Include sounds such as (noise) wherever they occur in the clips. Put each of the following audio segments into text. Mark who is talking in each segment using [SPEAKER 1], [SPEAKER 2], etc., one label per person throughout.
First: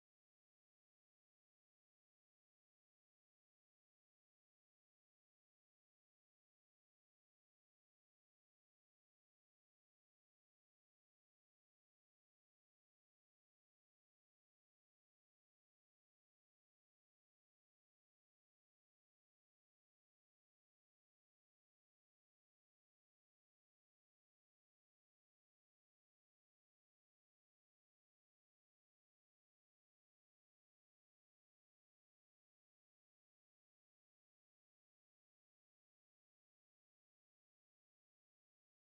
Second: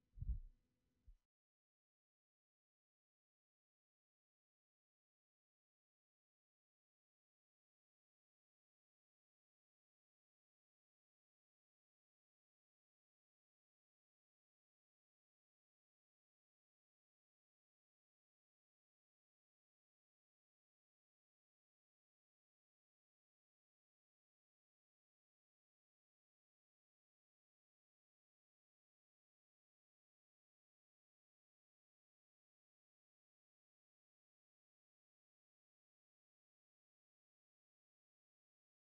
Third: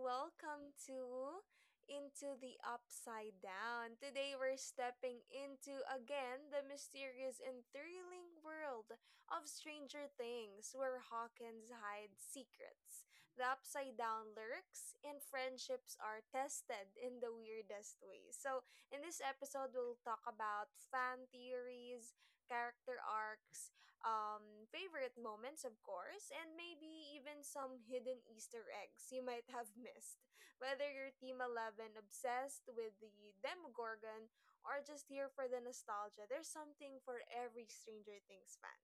[SPEAKER 1] Welcome to Into the Upside Down. Today, we're stepping into, again, the mysterious and thrilling world of Stranger Things, where Hawkins hides secrets, the Upside Down lurks, and friendships are tested in the weirdest ways. So, in this episode, we'll talk about fan theories, character arcs, favorite moments, of course, and maybe even some hidden Easter eggs you might have (laughs) missed. Whether you're Team 11, obsessed with the Demogorgon, or just here for the nostalgia, there's something for every Stranger Things fan.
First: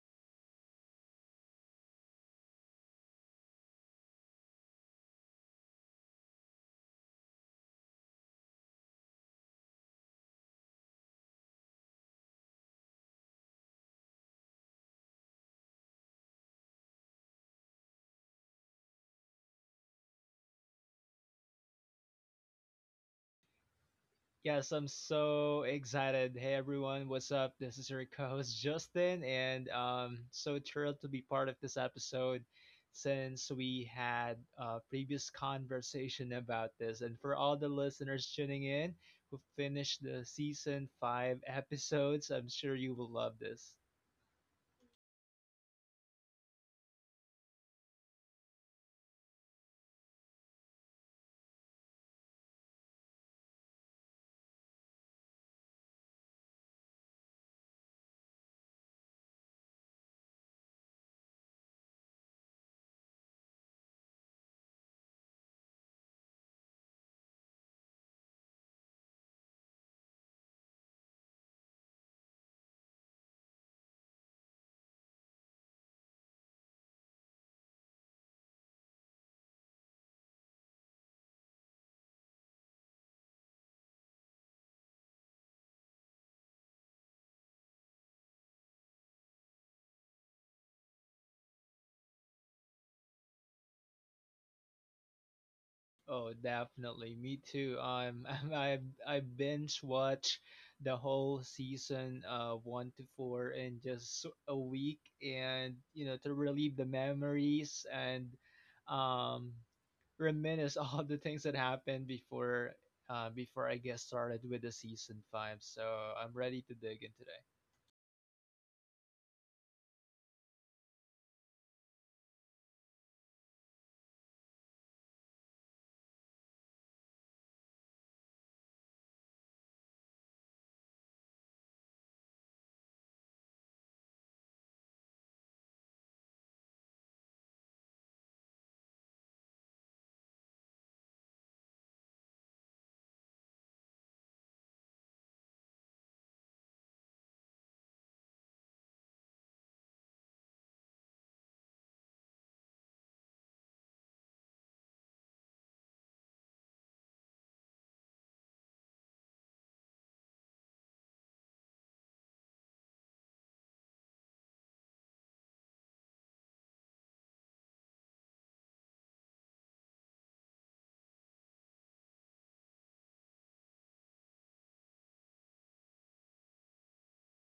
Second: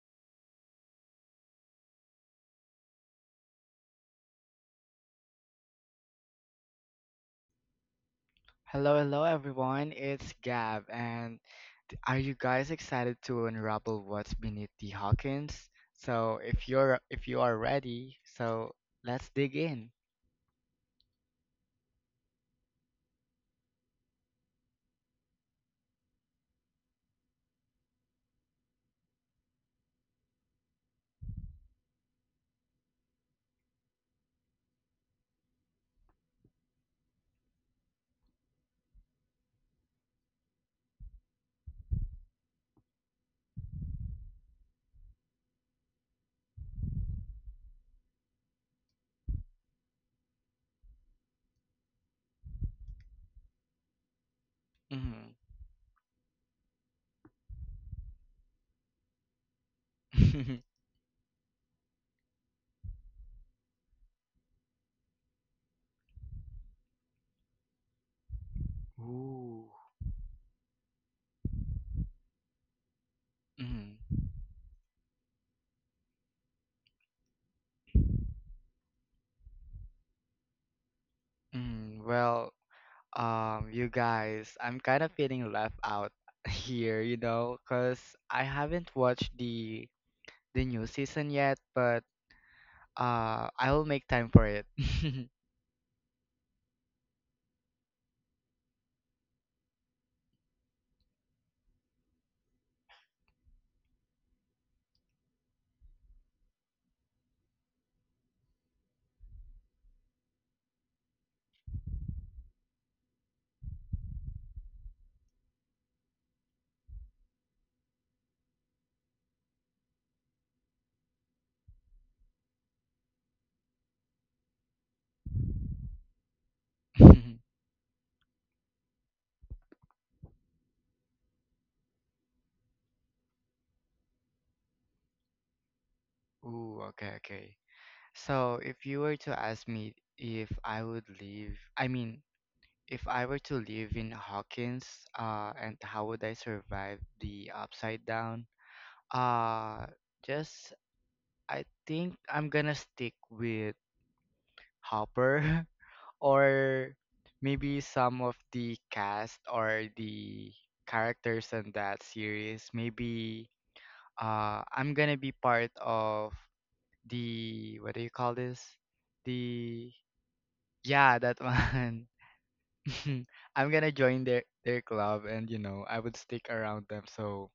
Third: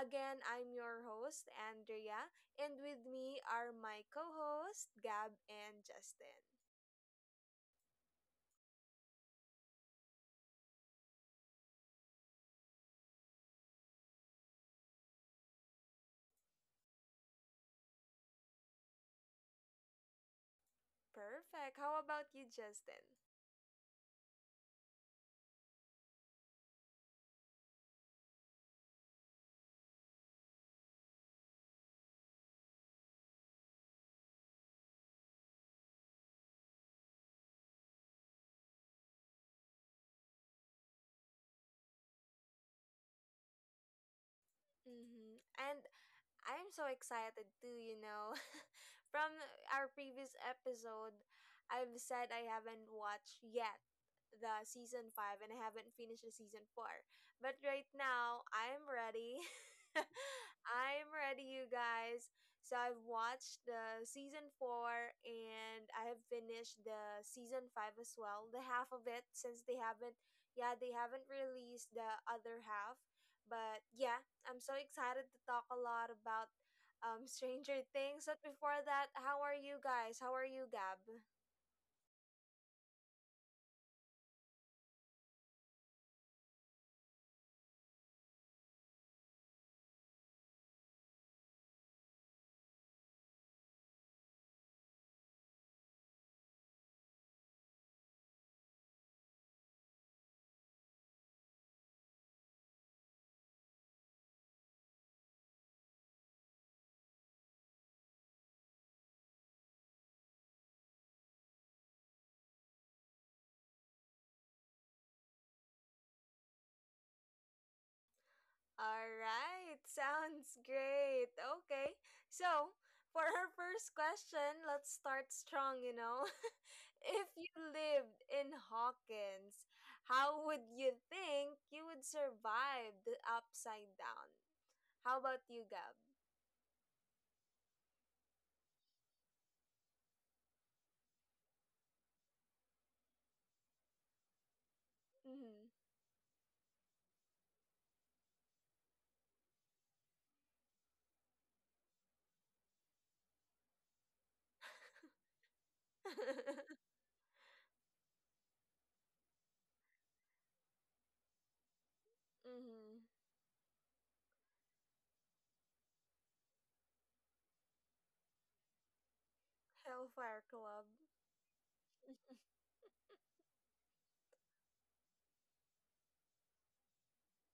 [SPEAKER 1] Again, I'm your host, Andrea, and with me are my co hosts Gab and Justin.
[SPEAKER 2] Hello, hello everyone. It's Gab, and are you guys excited to unravel what's beneath the Hawkins? So, if you are ready, so let's dig in.
[SPEAKER 1] Perfect. How about you, Justin?
[SPEAKER 3] Yes, I'm so excited. Hey everyone, what's up? This is your co-host Justin, and so thrilled to be part of this episode since we had a previous conversation about this. And for all the listeners tuning in who finished the season five episodes, I'm sure you will love this.
[SPEAKER 1] Mm-hmm. And I'm so excited too, you know. (laughs) From our previous episode, I've said I haven't watched yet the season 5 and I haven't finished the season 4. But right now, I'm ready. (laughs)
[SPEAKER 2] Mm-hmm.
[SPEAKER 1] I'm ready, you guys. So I've watched the season 4 and I have finished the season 5 as well, the half
[SPEAKER 2] (laughs)
[SPEAKER 1] of it, since
[SPEAKER 2] Ooh.
[SPEAKER 1] they haven't, yeah, they haven't released the other half. But
[SPEAKER 2] mm
[SPEAKER 1] yeah, I'm so excited to talk a lot about Stranger Things. But before that, how are you guys? How are you, Gab?
[SPEAKER 2] Well, you guys, I'm kind of feeling left out (laughs) here, you know, because I haven't watched the new season yet, but I will make time for it. (laughs)
[SPEAKER 3] Oh, definitely. Me too. (laughs) I I binge watch the whole season one to four in just a week, and to relieve the memories and um reminisce (laughs) all the things that happened before I get started with the season five. So I'm ready to dig in today.
[SPEAKER 1] All right, (laughs) sounds great. Okay, so for our first question, let's start strong, you know. (laughs) If you lived in Hawkins, how would you think you would survive the upside down? How about you, Gab?
[SPEAKER 2] Ooh, okay, okay. So if you were to ask me if I would live, I mean, if I were to live in Hawkins,
[SPEAKER 1] Mm-hmm.
[SPEAKER 2] and
[SPEAKER 1] (laughs)
[SPEAKER 2] how would I survive the upside down? Uh, just I think I'm gonna stick with Hopper (laughs) or maybe some of the cast or the characters in that series.
[SPEAKER 1] Mm-hmm.
[SPEAKER 2] Maybe I'm gonna be part of the what do you call this? The
[SPEAKER 1] Hellfire Club.
[SPEAKER 2] yeah, that one. (laughs) I'm gonna join their club and you know, I would stick around them so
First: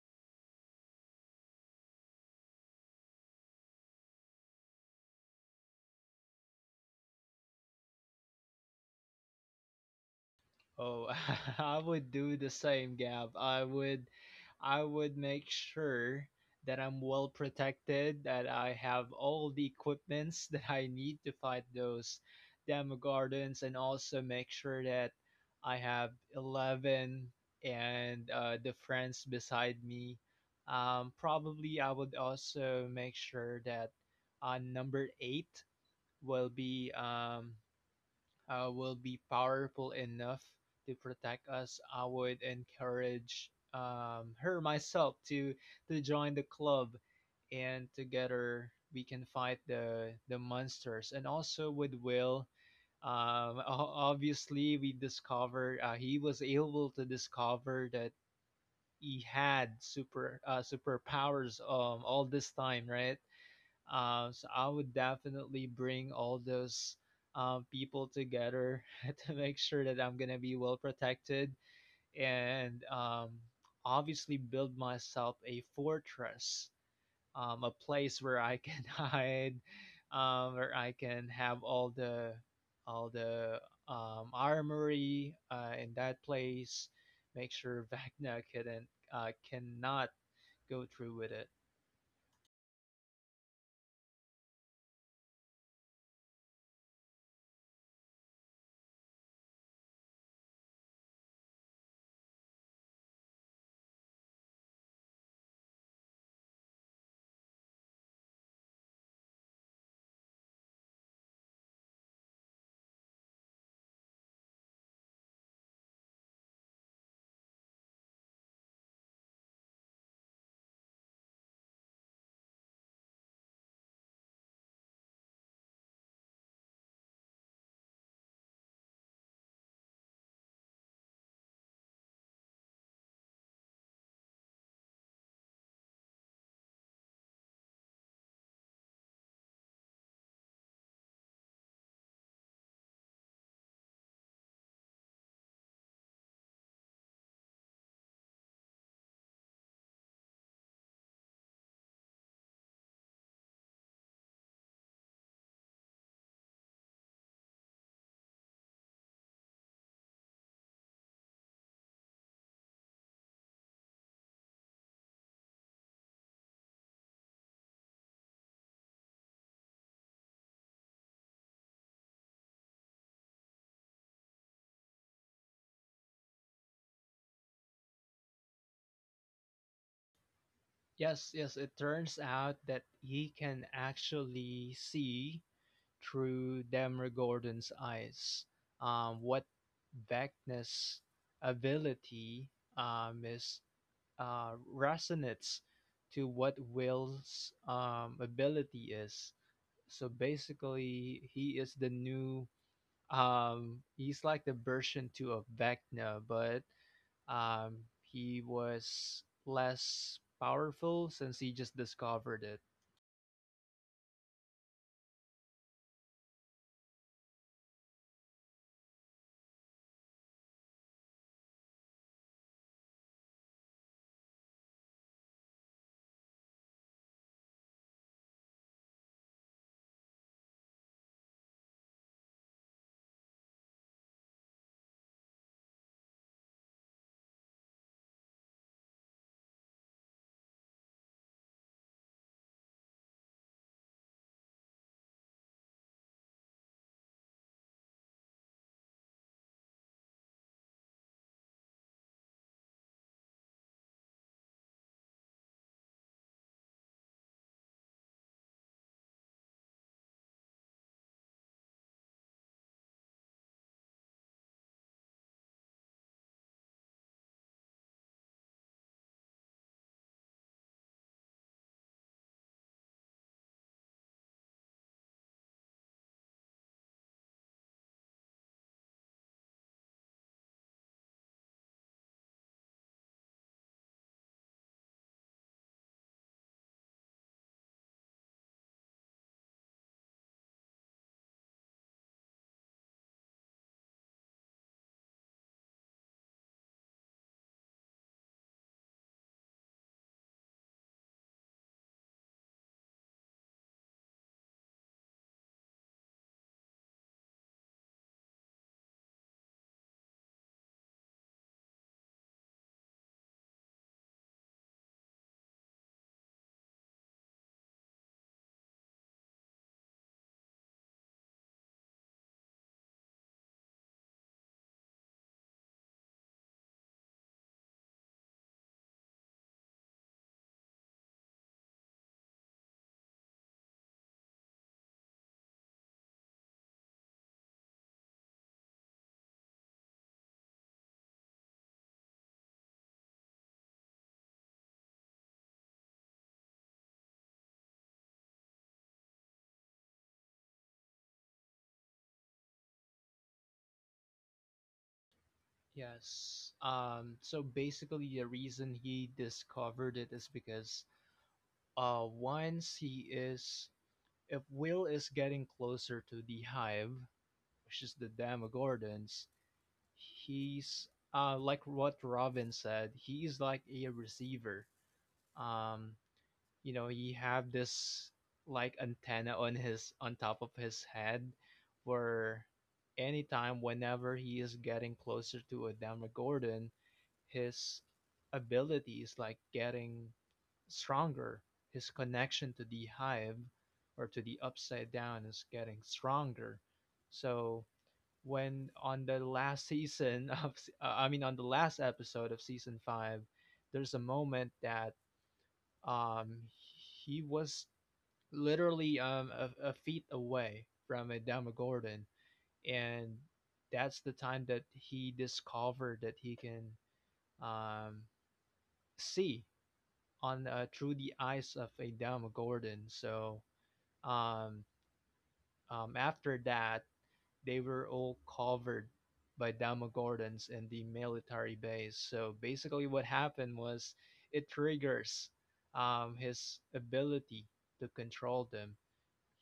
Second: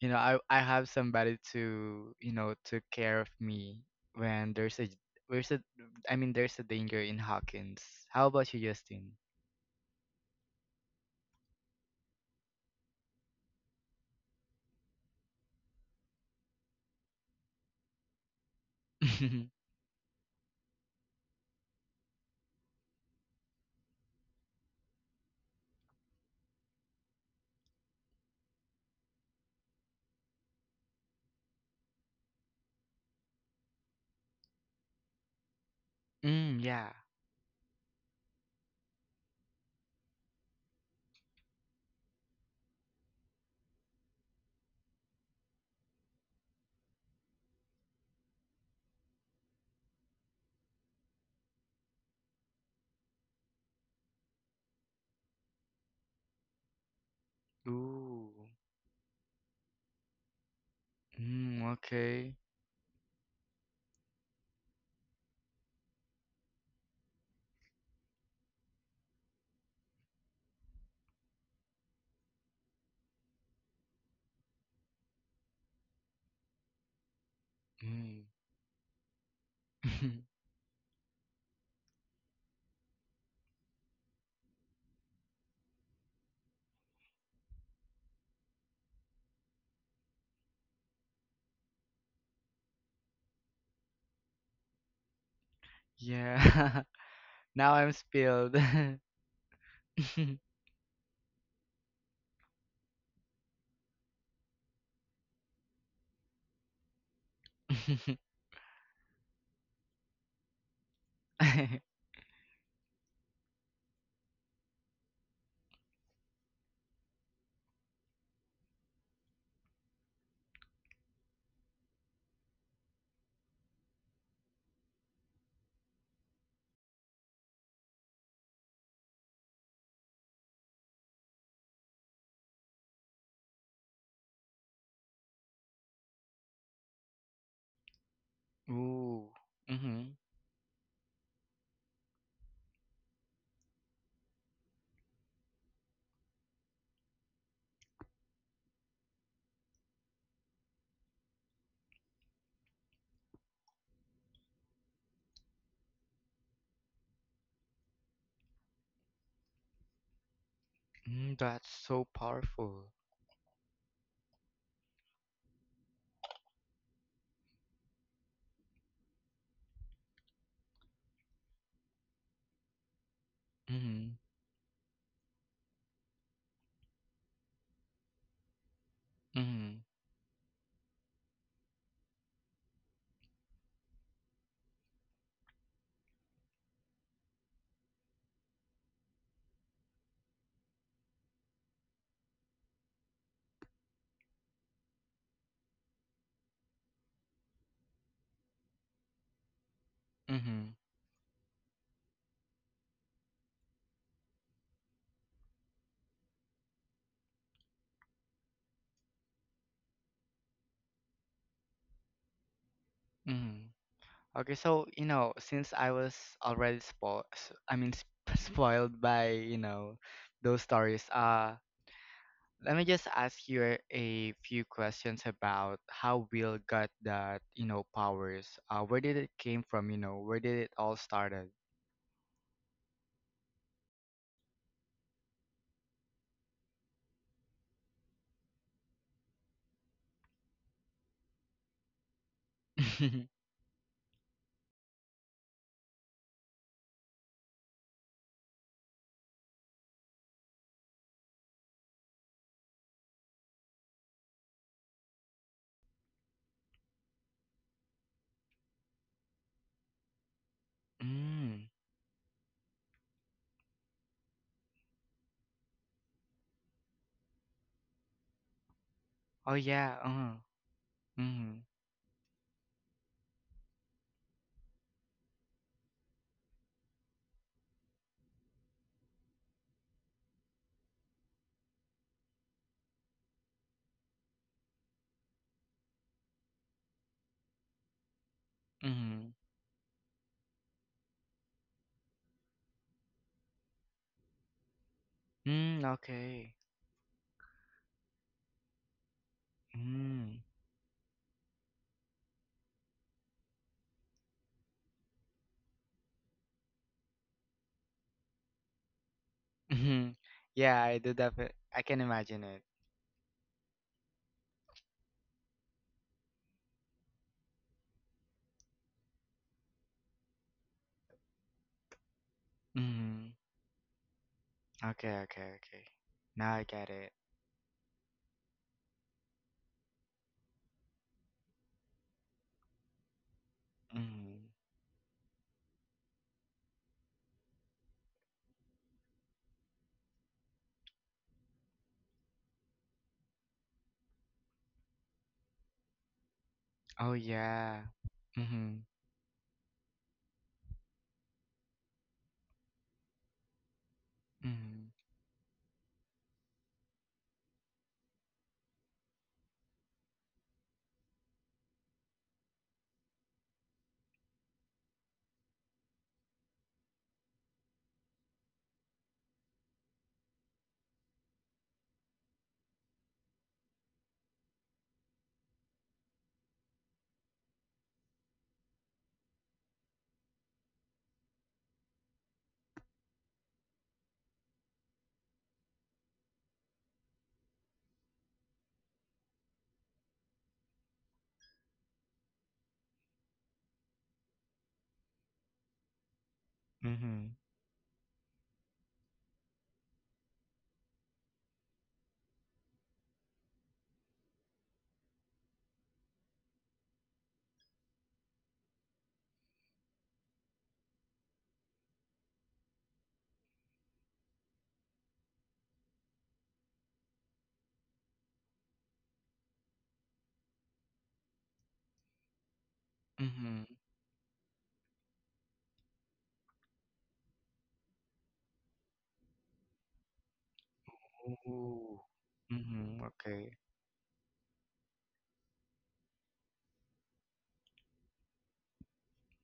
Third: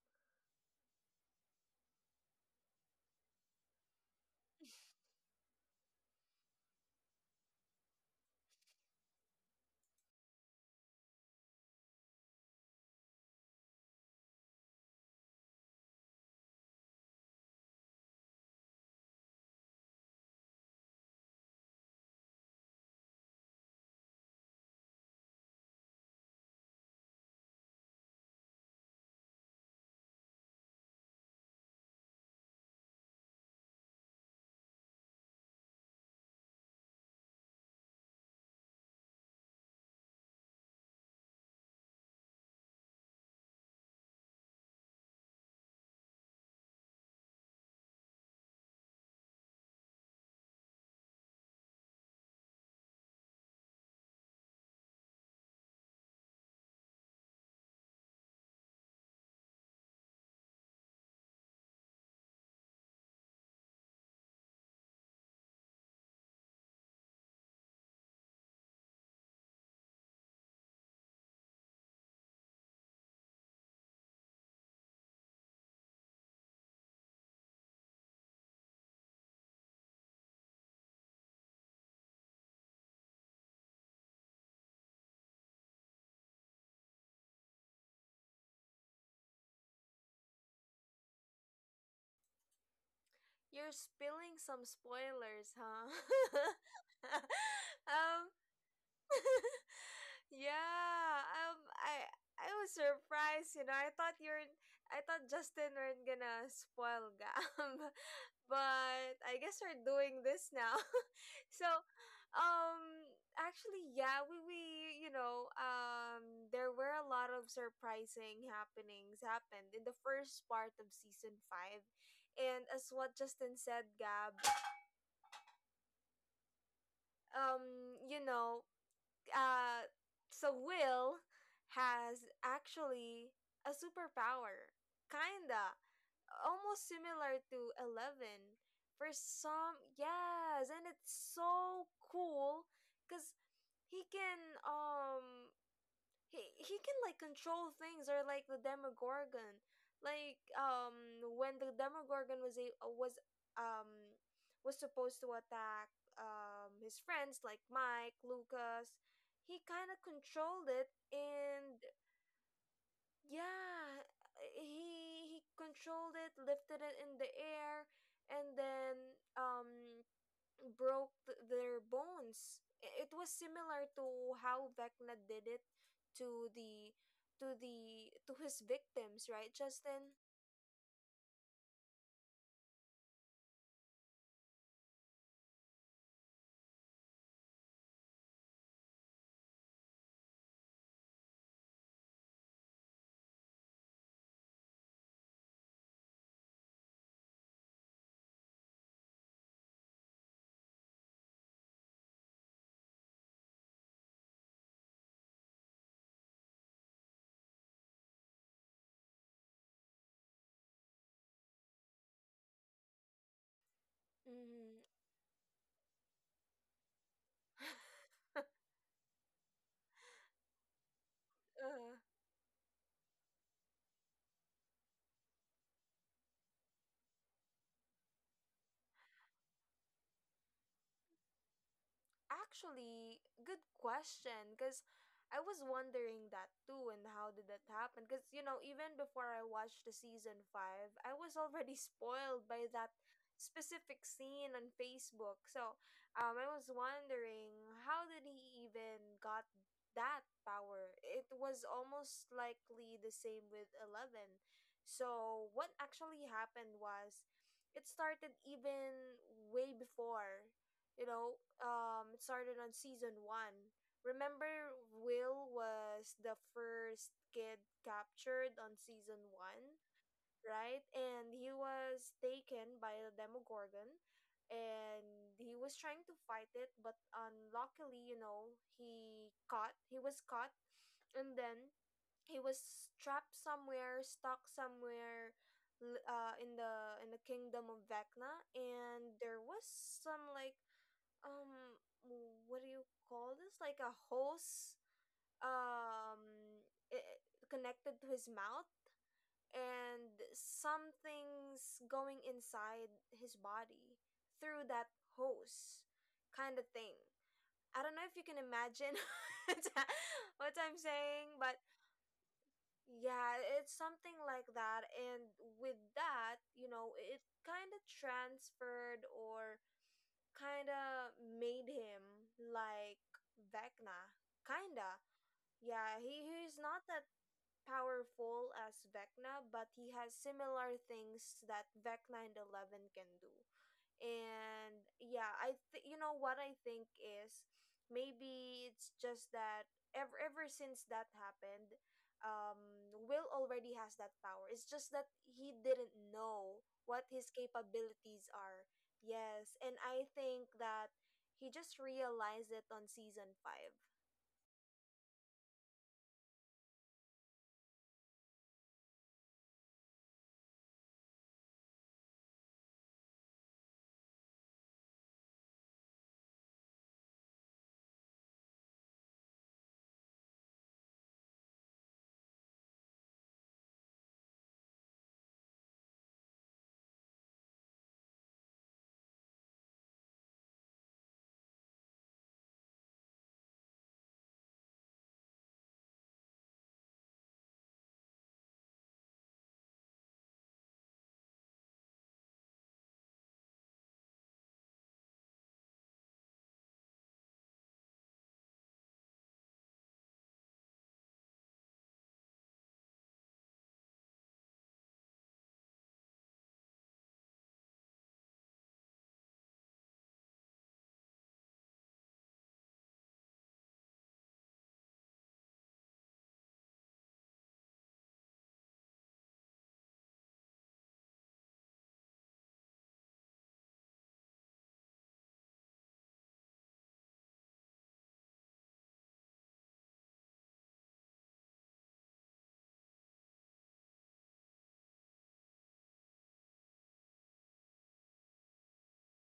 [SPEAKER 2] you know, I have somebody to, you know, to care of me when there's a I mean there's a danger in Hawkins. How about you, Justin?
[SPEAKER 3] Oh, (laughs) I would do the same, Gab. I would make sure that I'm well protected, that I have all the
[SPEAKER 2] (laughs)
[SPEAKER 3] equipments (laughs) that I need to fight those demogorgons, and also make sure that I have 11 and the friends beside me. Probably I would also make sure that number 8 will
[SPEAKER 2] Mm, yeah.
[SPEAKER 3] be um, will be powerful enough to protect us. I would encourage her myself to join the club, and together we can fight the monsters. And also with Will, um, obviously we discover he was able to discover that
[SPEAKER 2] Ooh.
[SPEAKER 3] he had super uh,
[SPEAKER 2] Mm,
[SPEAKER 3] superpowers all
[SPEAKER 2] okay.
[SPEAKER 3] this time, right? So I would definitely bring all those people together (laughs) to make sure that I'm gonna be well protected, and obviously build myself a fortress, a place
[SPEAKER 2] Mm.
[SPEAKER 3] where I can (laughs) hide,
[SPEAKER 2] (laughs)
[SPEAKER 3] where I can have all the armory in that place. Make sure (laughs) Vecna couldn't cannot go through with it.
[SPEAKER 1] You're spilling some spoilers, huh?
[SPEAKER 2] Yeah. (laughs) Now
[SPEAKER 1] (laughs)
[SPEAKER 2] I'm
[SPEAKER 1] um,
[SPEAKER 2] spilled. (laughs) (laughs)
[SPEAKER 1] (laughs) yeah. Um, I was surprised. You know, I thought you're, I thought Justin weren't gonna spoil Gam, (laughs) but I guess we're doing this now. (laughs) So, um, actually, yeah, we you know, there were a lot of surprising happenings happened in the first part of season five, and as what Justin said, Gab, um, you know, uh, so Will has actually a superpower, kinda, almost similar to 11. For
[SPEAKER 2] Ooh.
[SPEAKER 1] some,
[SPEAKER 2] Mm-hmm.
[SPEAKER 1] yes, and it's so cool, cause he can um he can like control things or like the demogorgon, like, um, when the demogorgon was a was, um, was supposed to attack his friends, like Mike, Lucas, he kind of controlled it.
[SPEAKER 2] Mm, that's
[SPEAKER 1] And
[SPEAKER 2] so powerful.
[SPEAKER 1] yeah, he controlled it, lifted it in the air, and then, um, broke their bones. It was similar to
[SPEAKER 2] Mm-hmm.
[SPEAKER 1] how Vecna did it to the to the to his victims, right,
[SPEAKER 2] Mm-hmm.
[SPEAKER 1] Justin?
[SPEAKER 3] Yes, yes, it turns out that he can actually see through Demogorgon's eyes. What Vecna's ability is resonates to what Will's ability is. So
[SPEAKER 2] Mm-hmm.
[SPEAKER 3] basically, he is the new. He's like the version two of Vecna, but um, he was less powerful since he just discovered it.
[SPEAKER 2] Mm-hmm. Okay, so
[SPEAKER 1] Mm-hmm.
[SPEAKER 2] you know, since I was already spoiled, I mean, sp (laughs) spoiled by you know those stories.
[SPEAKER 1] (laughs)
[SPEAKER 2] Let me just ask you a few questions about how Will got that you know powers. Where did it came from? You know, where did it all started?
[SPEAKER 1] Actually, good question. Because I was wondering that too, and how did that happen? Because, you know, even before I watched the season five, I was already (laughs) spoiled by that
[SPEAKER 2] (laughs)
[SPEAKER 1] specific scene on Facebook. So, I was wondering how did he even got that power? It was almost likely the same with 11. So, what actually happened was it started even way before, you know,
[SPEAKER 2] Mm.
[SPEAKER 1] it started on season one. Remember, Will was the first kid captured on season
[SPEAKER 2] Oh
[SPEAKER 1] one,
[SPEAKER 2] yeah.
[SPEAKER 1] right? And he
[SPEAKER 2] Mm.
[SPEAKER 1] was taken by the Demogorgon, and he was trying to fight it, but unluckily, you know, he caught. He was caught, and then he was trapped somewhere, stuck somewhere, in the kingdom of Vecna, and
[SPEAKER 2] Mm.
[SPEAKER 1] there was some, like, um, what do you call this, like a hose,
[SPEAKER 2] Mm.
[SPEAKER 1] um,
[SPEAKER 2] Okay.
[SPEAKER 1] I connected to his mouth, and
[SPEAKER 2] Mm.
[SPEAKER 1] something's going inside his body through that hose kind of thing. I don't know if you can imagine (laughs)
[SPEAKER 2] Mhm.
[SPEAKER 1] what I'm
[SPEAKER 2] Yeah, I did that,
[SPEAKER 1] saying,
[SPEAKER 2] but
[SPEAKER 1] but
[SPEAKER 2] I can imagine it.
[SPEAKER 1] yeah, it's something like that. And with that, you know, it kind of transferred, or kinda made him, like,
[SPEAKER 2] Mhm.
[SPEAKER 1] Vecna. Kinda.
[SPEAKER 2] Okay, okay, okay.
[SPEAKER 1] Yeah, he,
[SPEAKER 2] Now
[SPEAKER 1] he's
[SPEAKER 2] I get
[SPEAKER 1] not that
[SPEAKER 2] it.
[SPEAKER 1] powerful as Vecna, but he has similar things that Vecna and 11 can do.
[SPEAKER 2] Mhm.
[SPEAKER 1] And yeah, you know what I think is maybe it's just that ever since that happened, um, Will already has that power. It's just that he didn't know what
[SPEAKER 2] Oh
[SPEAKER 1] his
[SPEAKER 2] yeah.
[SPEAKER 1] capabilities are.
[SPEAKER 2] Mhm.
[SPEAKER 1] Yes, and I think that he just realized it on season 5.
[SPEAKER 2] Mhm.
[SPEAKER 3] Yes. So basically, the reason he discovered it is because uh, once he is, if Will is getting closer to the hive, which is the Demogorgons, he's like what Robin said, he's like a receiver. Um, he have this like antenna on his, on top of his head, where anytime whenever he is getting closer to a Demogorgon, his ability is like getting stronger. His connection to the hive or to the upside down is getting stronger.
[SPEAKER 2] Mhm.
[SPEAKER 3] So when on the last season (laughs) of I mean on the last episode of season 5, there's a moment that um he was literally a feet away from a Demogorgon, and that's the time that he discovered that he can um see on through the eyes of a Demogorgon. So
[SPEAKER 2] Mhm.
[SPEAKER 3] um after that they were all covered by Demogorgons in the military base.
[SPEAKER 2] Ooh.
[SPEAKER 3] So basically,
[SPEAKER 2] Mhm.
[SPEAKER 3] what
[SPEAKER 2] Okay.
[SPEAKER 3] happened was it triggers his ability to control them.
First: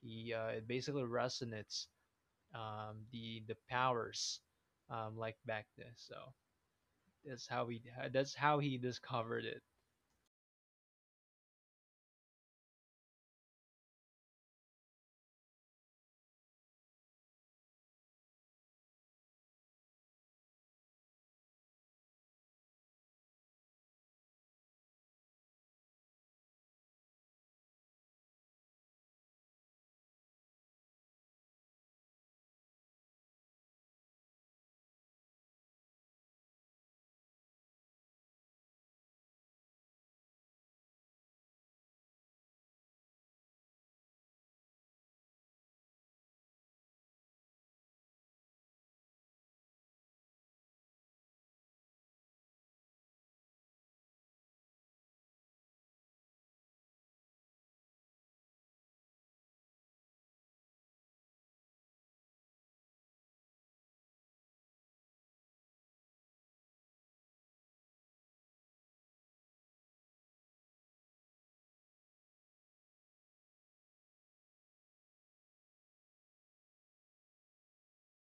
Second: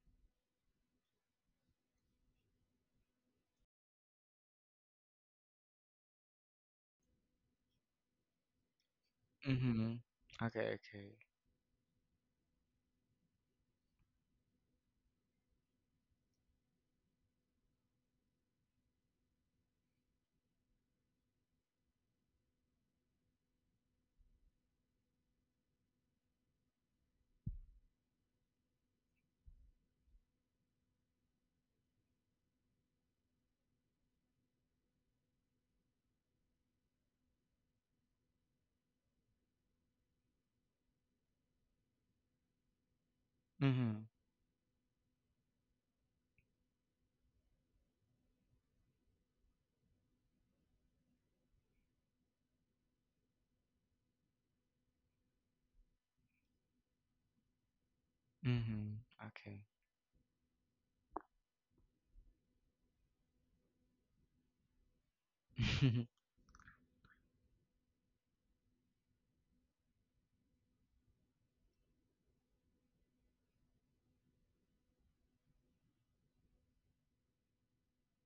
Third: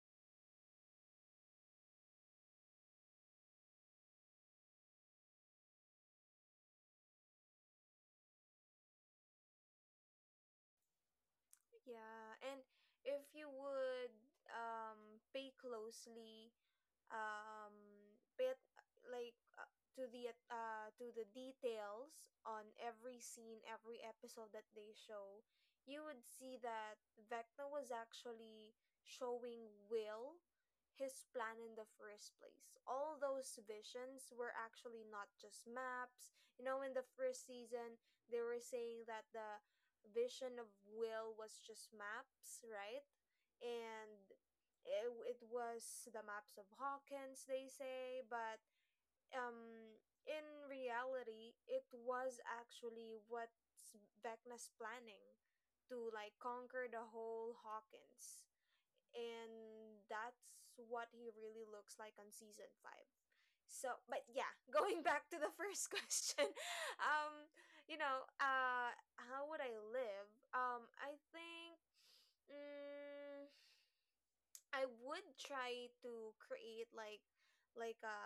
[SPEAKER 3] He it basically resonates the powers like back then. So that's how he that's how he discovered it.
[SPEAKER 2] Mhm. Okay, okay.
[SPEAKER 1] Yeah, and if you would, um, pay closely, um, pay at, like, to the details on every scene, every episode that they show, you would see that Vecna was actually showing Will his plan in the first place. All those visions were actually not just maps. You know, in the first season, they were saying that the vision of Will was just maps, right?
[SPEAKER 2] Mhm.
[SPEAKER 1] And it was the maps of Hawkins, they say, but, um, in reality, it was actually what Vecna's planning to, like, conquer the whole Hawkins.
[SPEAKER 2] Mhm. Okay.
[SPEAKER 1] And that's what he really looks like on season five. So, but yeah, (laughs) going back to the first (laughs)
[SPEAKER 2] (laughs)
[SPEAKER 1] question, um, you know, how would I live? I think, mm, I would try to create like a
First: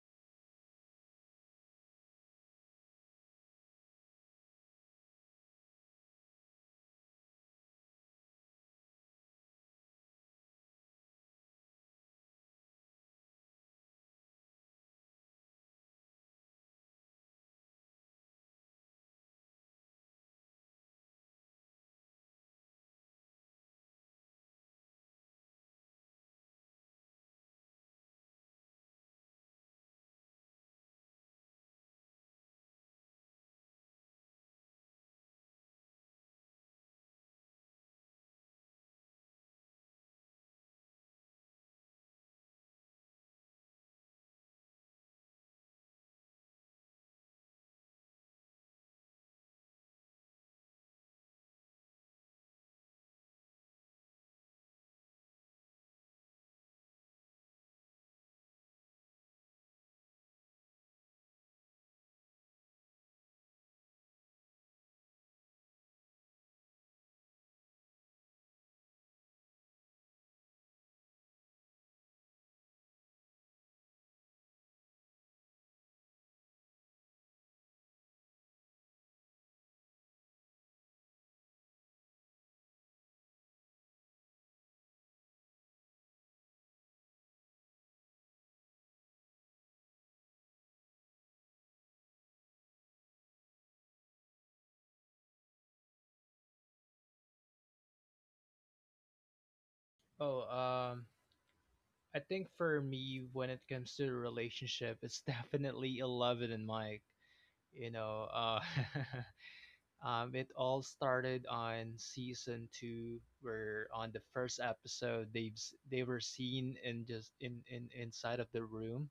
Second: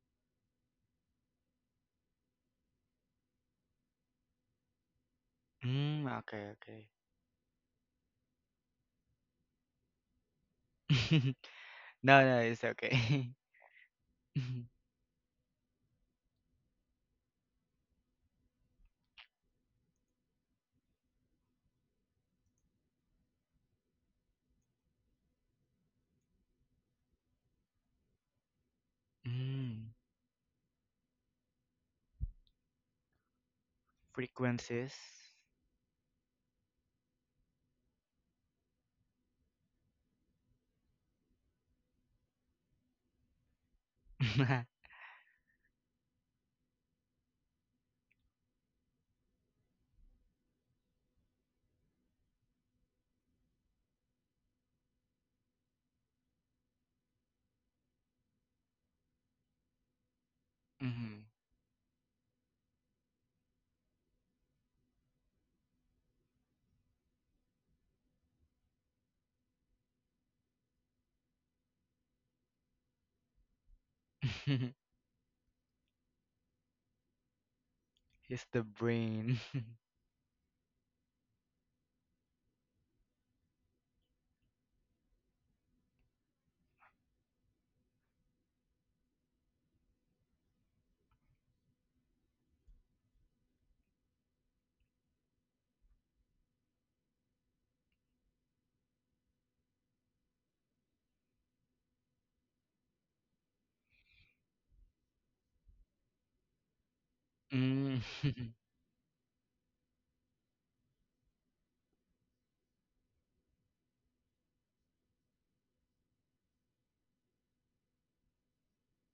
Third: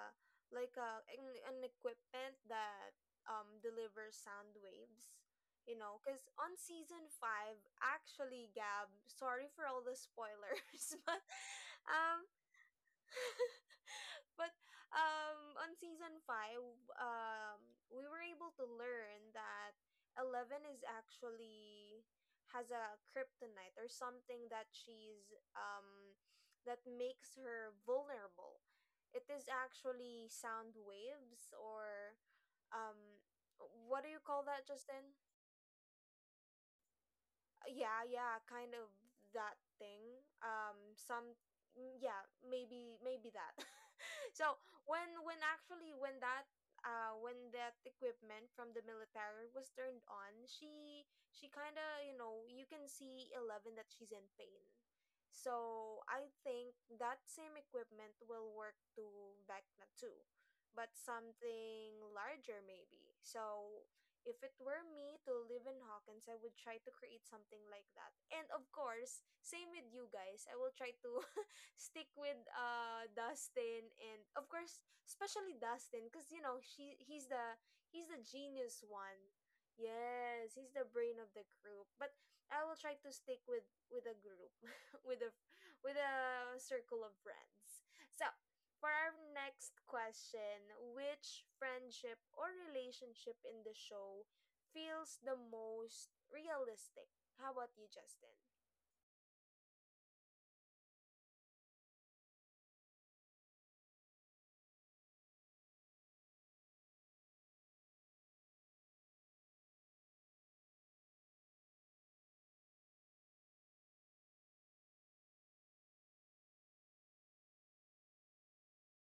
[SPEAKER 1] like a an equipment that, um, delivers sound waves, you know,
[SPEAKER 2] Mm,
[SPEAKER 1] because
[SPEAKER 2] okay,
[SPEAKER 1] on
[SPEAKER 2] okay.
[SPEAKER 1] season five, actually, Gab, sorry for all the spoilers (laughs) but,
[SPEAKER 2] (laughs) No,
[SPEAKER 1] um
[SPEAKER 2] no, it's okay. (laughs)
[SPEAKER 1] (laughs) but,
[SPEAKER 2] Mhm.
[SPEAKER 1] um, on season 5, um, we were able to learn that 11 is actually has a kryptonite or something that she's that makes her vulnerable. It is
[SPEAKER 2] Mm.
[SPEAKER 1] actually sound waves or, um, what do you call that,
[SPEAKER 2] Frequencies.
[SPEAKER 1] Justin? Yeah, kind of that thing, um, some, mm, yeah, maybe maybe that. (laughs) So
[SPEAKER 2] (laughs)
[SPEAKER 1] when actually when that equipment from the military was turned on, she kind of, you know, you can see 11 that she's in pain. So I think that same equipment will work to Vecna too, but
[SPEAKER 2] Mhm.
[SPEAKER 1] something larger maybe. So if it were me to live in Hawkins, I would try to create something like that. And of course, same with you guys. I will try to (laughs) stick with Dustin, and of course,
[SPEAKER 2] (laughs)
[SPEAKER 1] especially Dustin, cuz you know, she he's the
[SPEAKER 2] It's the
[SPEAKER 1] genius one.
[SPEAKER 2] brain. (laughs)
[SPEAKER 1] Yes, he's the brain of the group. But I will try to stick with a group, (laughs) with a with a circle of friends. So, for our next question, which friendship or relationship in the show feels the most realistic? How about you, Justin?
[SPEAKER 3] Oh, um, I think for me, when it comes to a relationship, it's (laughs) definitely Eleven and Mike. You
[SPEAKER 2] Mm.
[SPEAKER 3] know,
[SPEAKER 2] (laughs)
[SPEAKER 3] (laughs) it all started on season two, where on the first episode, they were seen in just in inside of the room,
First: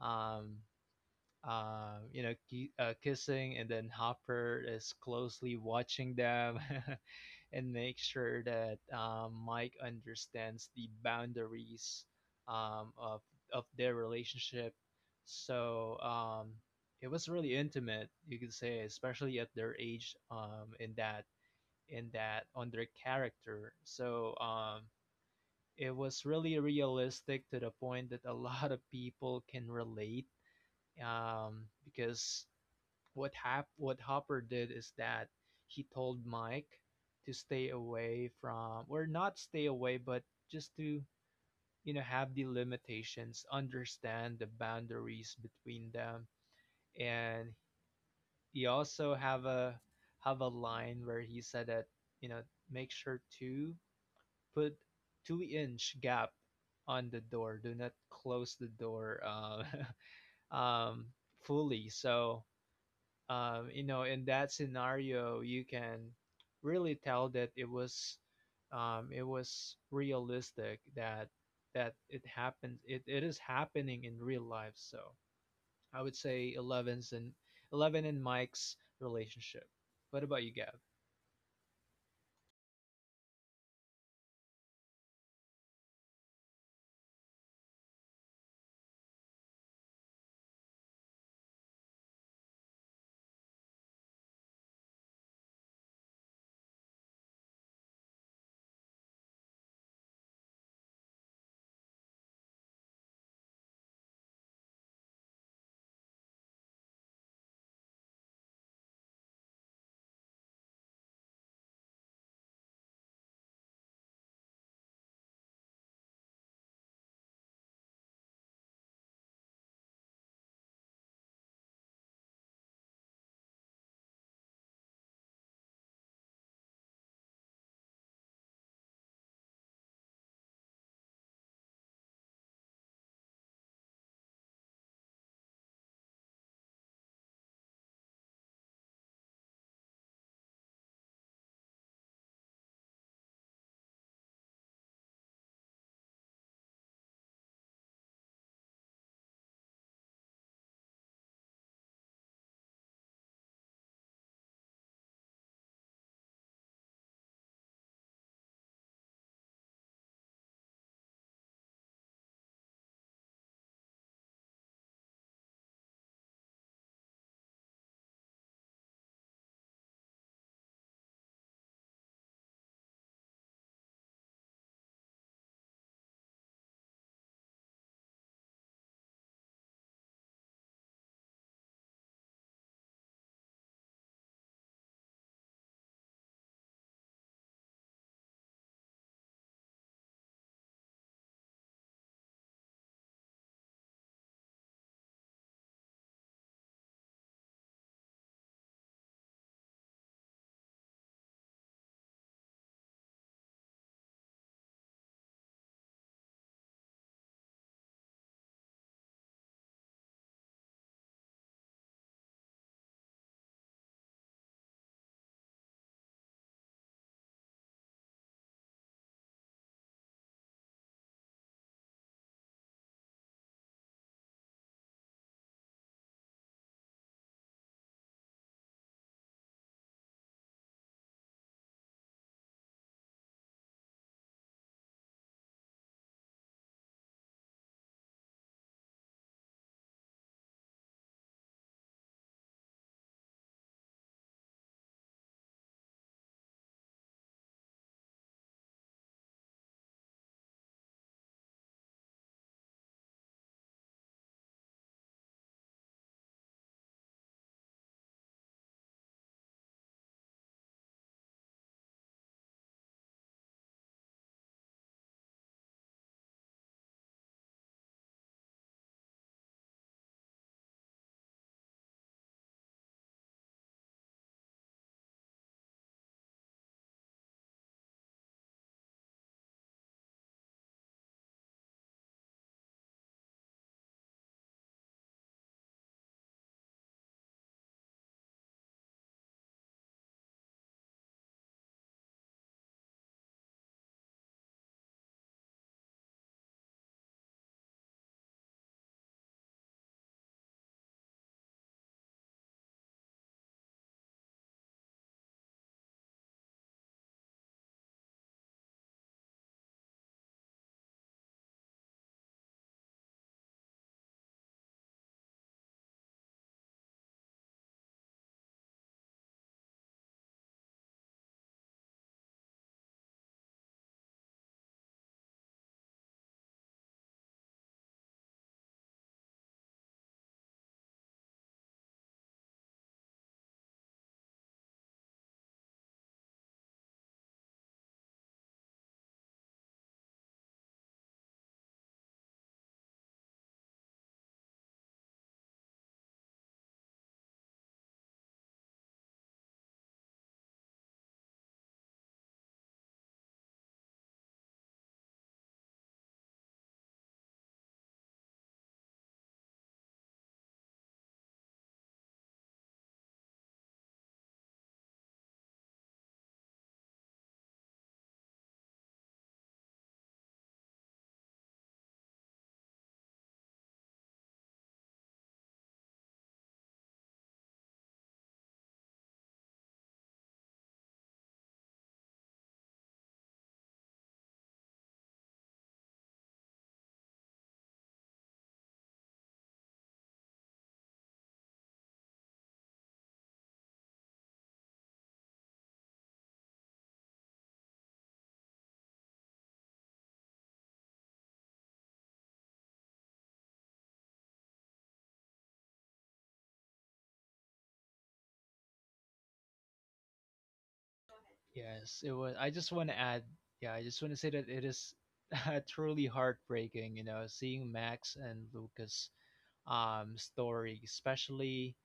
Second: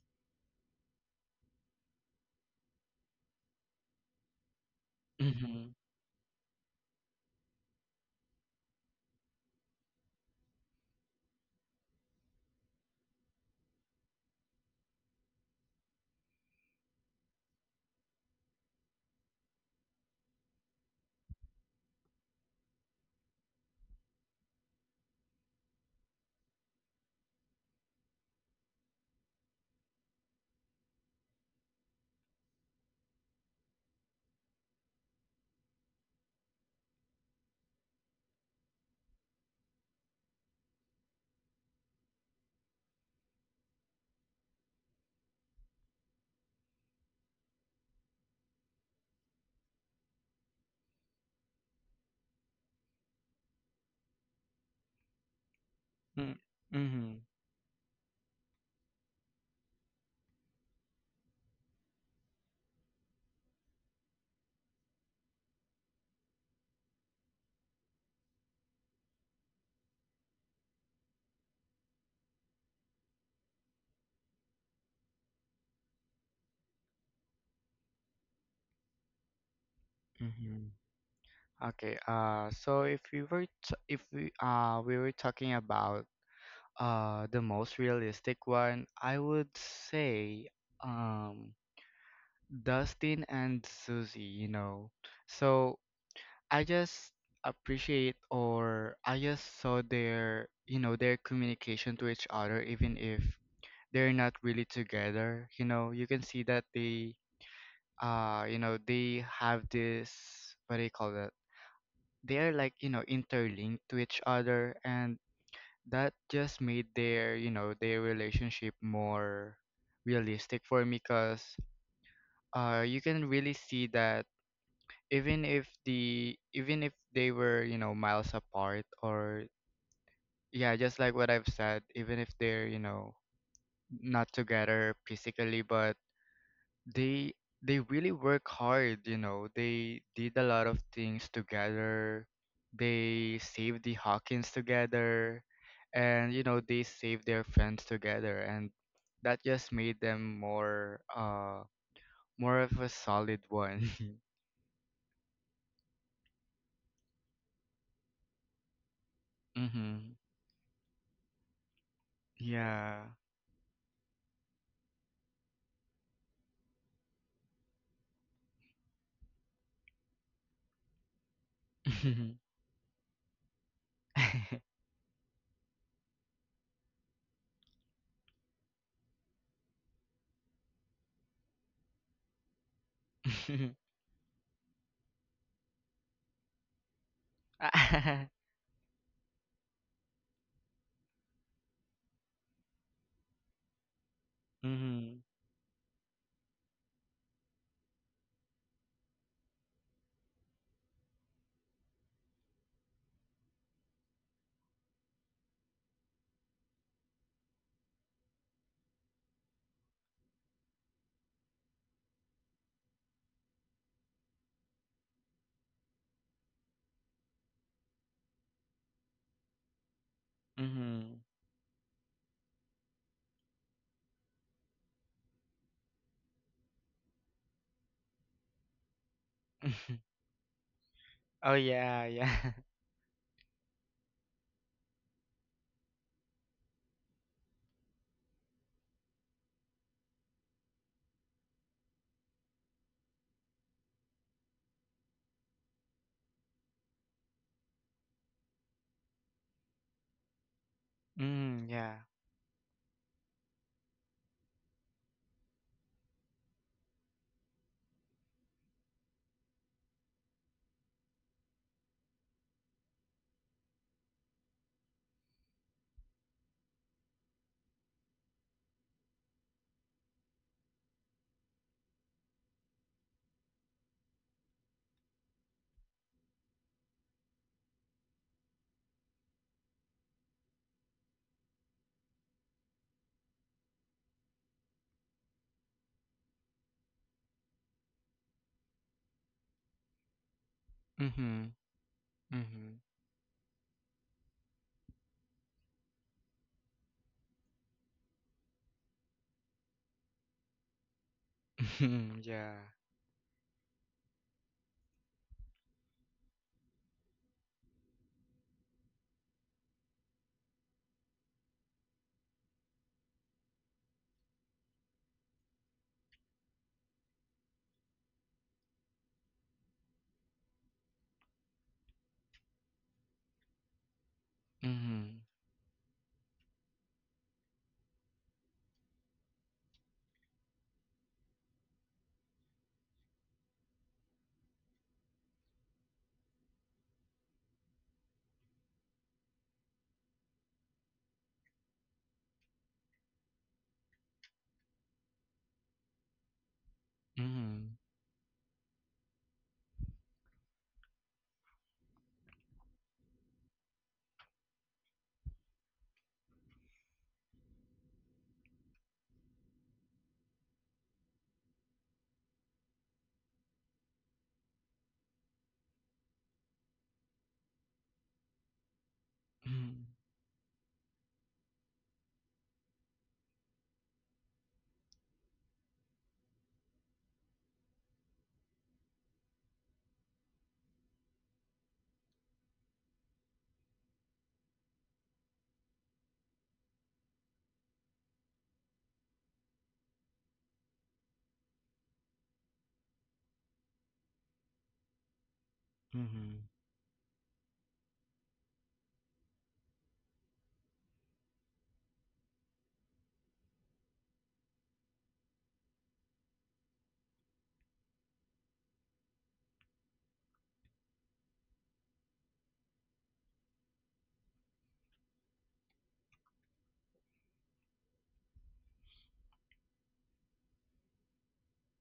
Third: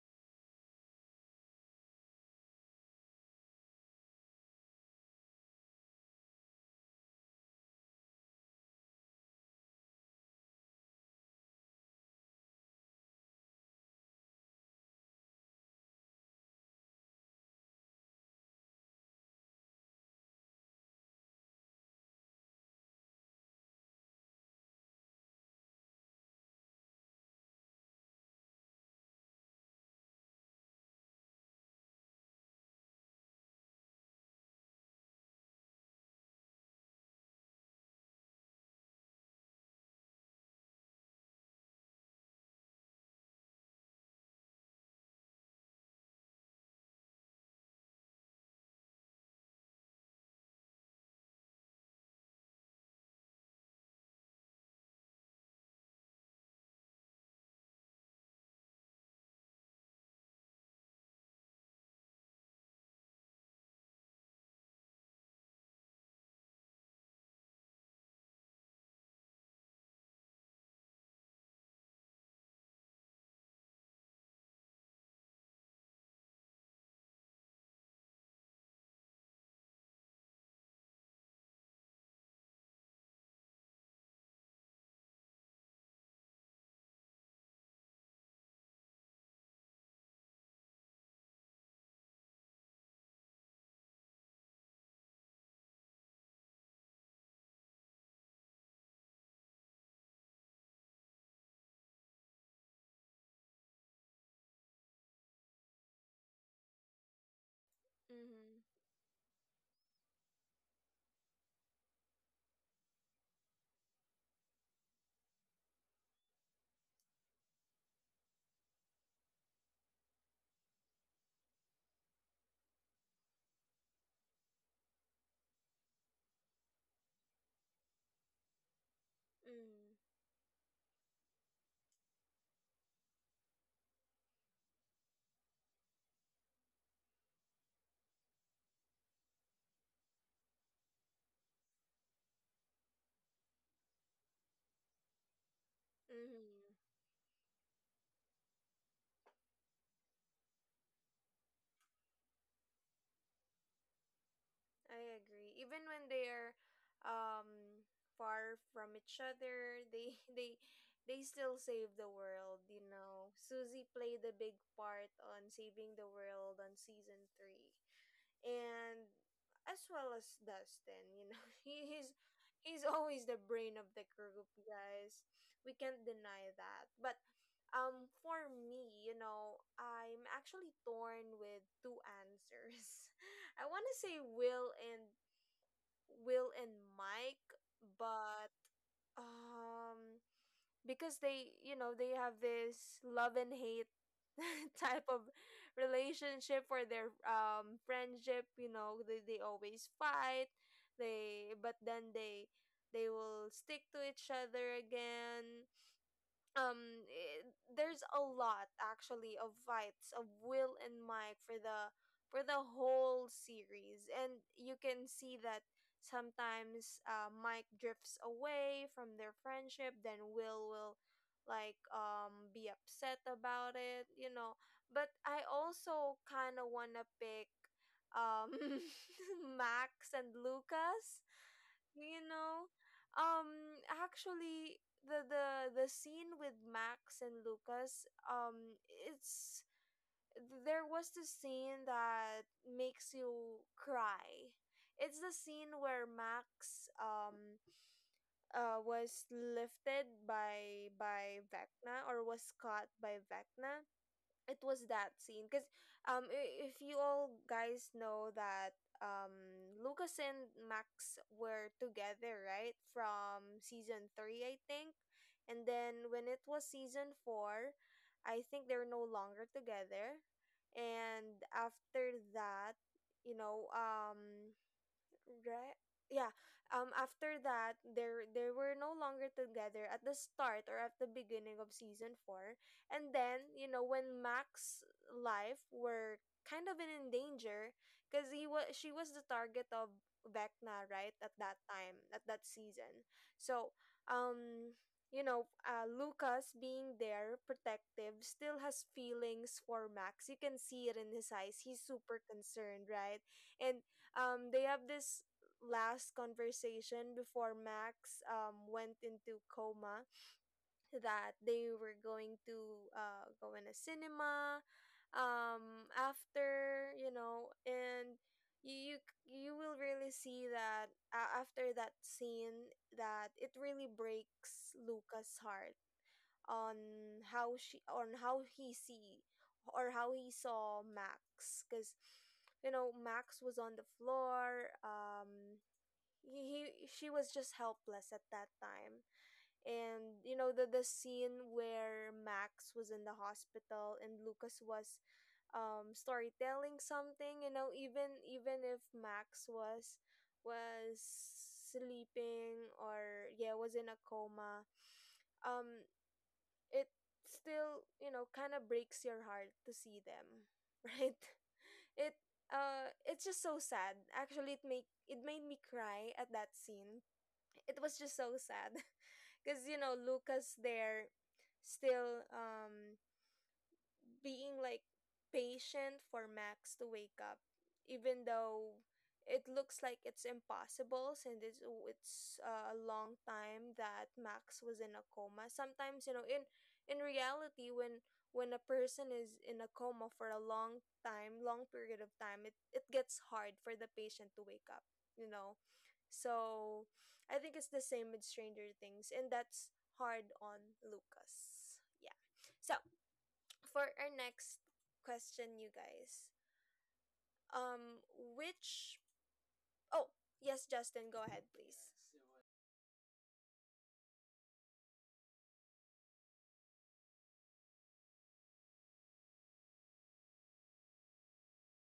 [SPEAKER 3] Um, kissing, and then Hopper is closely
[SPEAKER 2] Mhm.
[SPEAKER 3] watching them (laughs) and make sure that Mike understands the boundaries um, of of their relationship. So it was really intimate, you could say, especially at their age, in that on their character. So it was really realistic, to the point that a lot of people can relate, because what Hopper did is that he told Mike to stay away from, or not stay away, but just to have the limitations, understand the boundaries between them, and he also have a line where he said that, you know make sure to put 2-inch gap
[SPEAKER 2] Mm.
[SPEAKER 3] on the
[SPEAKER 2] Mhm.
[SPEAKER 3] door, do not close the door (laughs) um fully. So in that scenario you can really tell that it was realistic, that it happens, it is happening in real life. So I would say 11's and 11 and Mike's relationship. What about you,
[SPEAKER 2] Mhm.
[SPEAKER 3] Gab?
[SPEAKER 2] Okay. If we we were talking about the most realistic one, I would say um Dustin and Susie, you know. So I just appreciate or I just saw their, you know, their communication to each other even if they're not really together, you know. You can see that they you
[SPEAKER 1] Mm-hmm.
[SPEAKER 2] know they have this what do you call that, they're like you know interlinked to each other, and that just made their you know their relationship more realistic for me because you can really see that even if they were you know miles apart or
[SPEAKER 1] Mm-hmm.
[SPEAKER 2] yeah just like what I've said even if they're you know not together physically but they they really work hard, you know. They did a lot of things together. They saved the Hawkins together and you know,
[SPEAKER 1] Mm-hmm.
[SPEAKER 2] they saved their friends together and that just made them more of a solid one.
[SPEAKER 1] I agree. Even when they're, um, far from each
[SPEAKER 2] (laughs)
[SPEAKER 1] other, they
[SPEAKER 2] Mhm.
[SPEAKER 1] (laughs) they still save the world, you
[SPEAKER 2] Yeah.
[SPEAKER 1] know. Susie played a big part on saving the world on season three. And as well as Dustin, you know, (laughs) he, he's
[SPEAKER 2] (laughs)
[SPEAKER 1] he's always the brain of the group,
[SPEAKER 2] Mhm.
[SPEAKER 1] guys. We can't deny that. But, um, for me, you know, I'm actually torn with two answers. (laughs) I want to say Will and Mike,
[SPEAKER 2] (laughs)
[SPEAKER 1] but, um, because they, you know, they have this love and hate (laughs) type of
[SPEAKER 2] Mhm.
[SPEAKER 1] relationship for their friendship. You know, they always fight, they, but then they will stick to each other again. Um, eh, there's a lot actually of fights of Will and Mike for the whole series, and you can see that sometimes, Mike drifts away from their friendship, then will
[SPEAKER 2] Mhm.
[SPEAKER 1] like, um, be upset about it, you know. But I also kind of want to pick, um, (laughs) Max
[SPEAKER 2] (laughs)
[SPEAKER 1] and Lucas.
[SPEAKER 2] Oh yeah,
[SPEAKER 1] You
[SPEAKER 2] yeah.
[SPEAKER 1] know,
[SPEAKER 2] (laughs)
[SPEAKER 1] um, actually, the scene with Max and Lucas, it's there was this scene that makes you cry. It's the scene where Max, um, uh, was lifted by
[SPEAKER 2] Mm,
[SPEAKER 1] Vecna,
[SPEAKER 2] yeah.
[SPEAKER 1] or was caught by Vecna. It was that scene because, um, if you all guys know that, um, Lucas and Max were together right from season 3, I think. And then when it was season 4, I think they're no longer together, and after that, you know, um, right? Yeah. After that, there they were no longer together at the start or at the beginning of season four, and then, you know, when Mac's life were kind of in danger, because he was she was the target of Vecna, right? At that
[SPEAKER 2] Mhm.
[SPEAKER 1] time, at that
[SPEAKER 2] Mhm.
[SPEAKER 1] season, so, um. You know, Lucas being there, protective, still has feelings for Max. You can see it in his eyes. He's super
[SPEAKER 2] (laughs) Yeah.
[SPEAKER 1] concerned, right? And they have this last conversation before Max went into coma that they were going to go in a cinema, after you know and you, you you will really see that, after that scene, that it really breaks
[SPEAKER 2] Mhm.
[SPEAKER 1] Luca's heart on how she on how he see, or how he saw Max. Because you know Max was on the floor, he she was just helpless at that time. And you know the scene where Max was in the hospital and Lucas was, storytelling something, you know,
[SPEAKER 2] Mhm.
[SPEAKER 1] even if Max was was sleeping, or yeah, was in a coma, um it still, you know, kind of breaks your heart to see them (laughs) right? it it's just so sad. Actually, it made me cry at that scene. It was just so sad. (laughs) Because you
[SPEAKER 2] Mhm.
[SPEAKER 1] know Lucas there still, being like patient for Max to wake up, even though it looks like it's impossible. Since it's a long time that Max was in a coma. Sometimes you know, in reality, when a person is in a coma for a long time, long period of time, it gets hard for the patient to wake up, you know.
[SPEAKER 2] Mhm.
[SPEAKER 1] So I think it's the same with Stranger Things, and that's hard on Lucas. Yeah. So for our next question, you guys, um, which oh yes, Justin, go ahead, please.
[SPEAKER 3] Yes, it was, I just want to add, yeah, I just want to say that it is (laughs) truly heartbreaking, seeing Max and Lucas story, especially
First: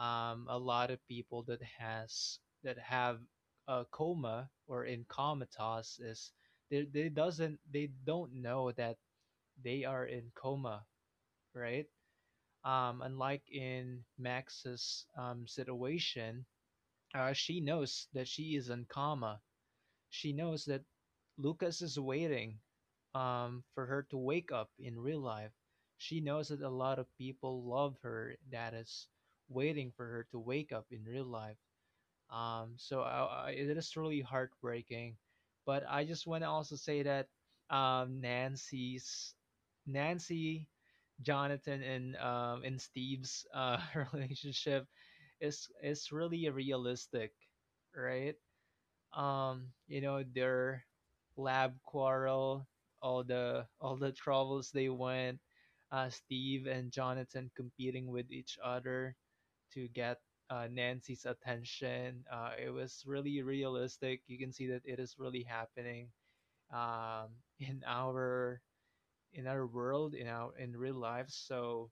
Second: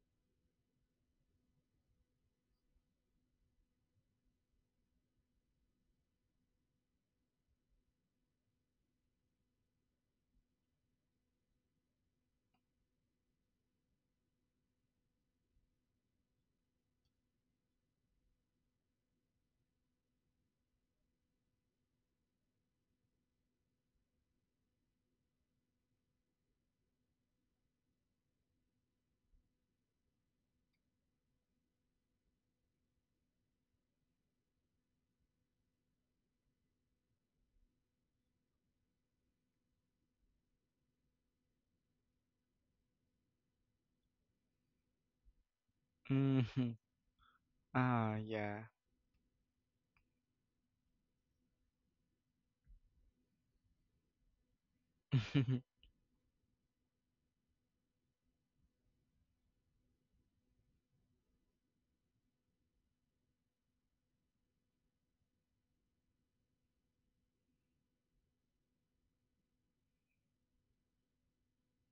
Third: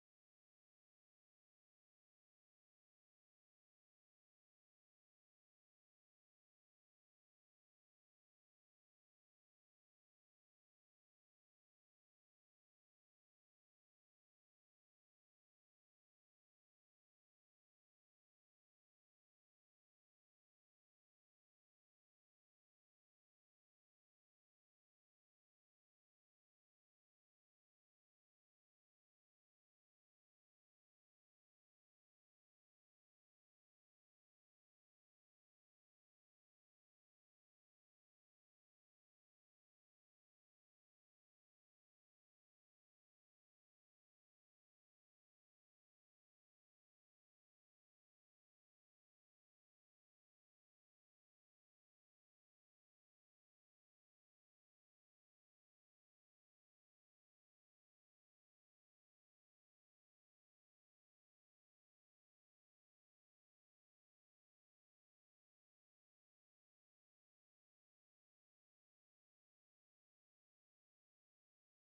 [SPEAKER 3] a lot of people that have a coma or in comatose, is they don't know that they are in coma, right? Unlike in Max's situation, she knows that she is in coma. She knows that Lucas is waiting for her to wake up in real life. She knows that a lot of people love her, that is waiting for her to wake up in real life. So it is really heartbreaking. But I just want to also say that um, Nancy's Nancy, Jonathan, and Steve's (laughs) relationship is really
[SPEAKER 2] Mhm.
[SPEAKER 3] realistic,
[SPEAKER 2] Ah,
[SPEAKER 3] right?
[SPEAKER 2] yeah.
[SPEAKER 3] Their lab quarrel, all the troubles they
[SPEAKER 2] (laughs)
[SPEAKER 3] went,
[SPEAKER 2] Mhm.
[SPEAKER 3] Steve and Jonathan competing with each other to get Nancy's attention. It was really realistic. You can see that it is really happening, um in our in our world, in real life. So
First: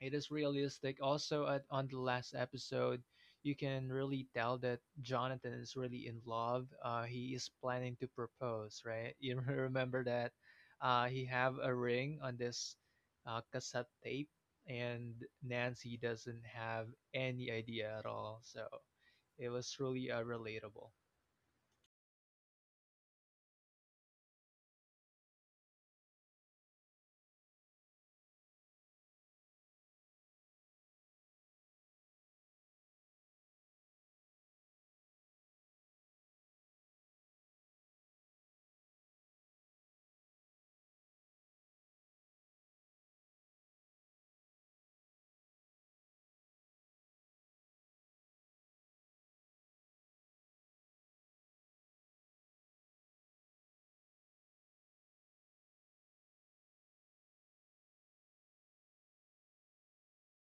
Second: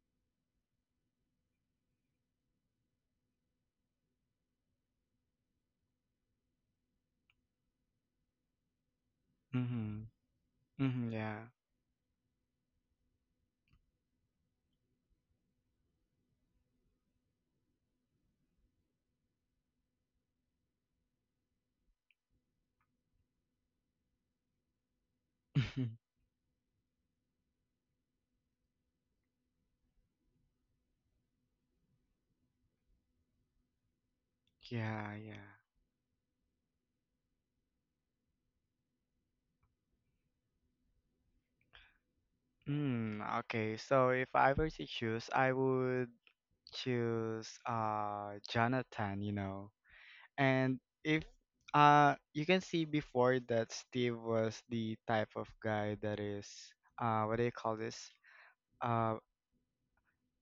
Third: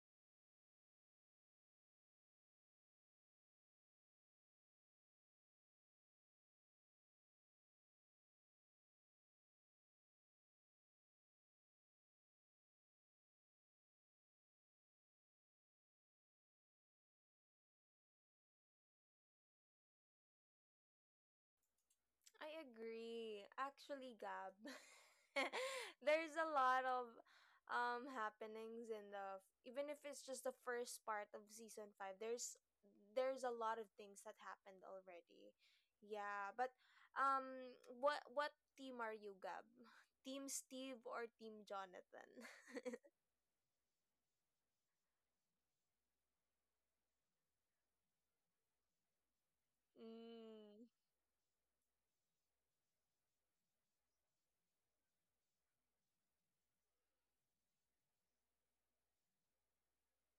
[SPEAKER 3] it is realistic. Also, on the last episode, you can really tell that Jonathan is really in love. He is planning to propose, right? You (laughs) remember
[SPEAKER 2] Mhm.
[SPEAKER 3] that
[SPEAKER 2] Mhm.
[SPEAKER 3] he
[SPEAKER 2] Yeah.
[SPEAKER 3] have a ring on this cassette tape, and Nancy doesn't have any idea at all. So it was really relatable.
[SPEAKER 1] I agree. Actually, Gab, (laughs)
[SPEAKER 2] (laughs)
[SPEAKER 1] there's a lot of happenings in the, even if it's just the first part of season 5, there's a lot of things that happened
[SPEAKER 2] Yeah, yeah.
[SPEAKER 1] already. Yeah, but what team are you, Gab? (laughs) Team Steve or team Jonathan? (laughs)
[SPEAKER 2] Mm, okay, so if I were to choose, I would choose Jonathan, you know. And
[SPEAKER 1] Mm,
[SPEAKER 2] if you can see before that Steve was the type of guy that is what do you call this? Uh,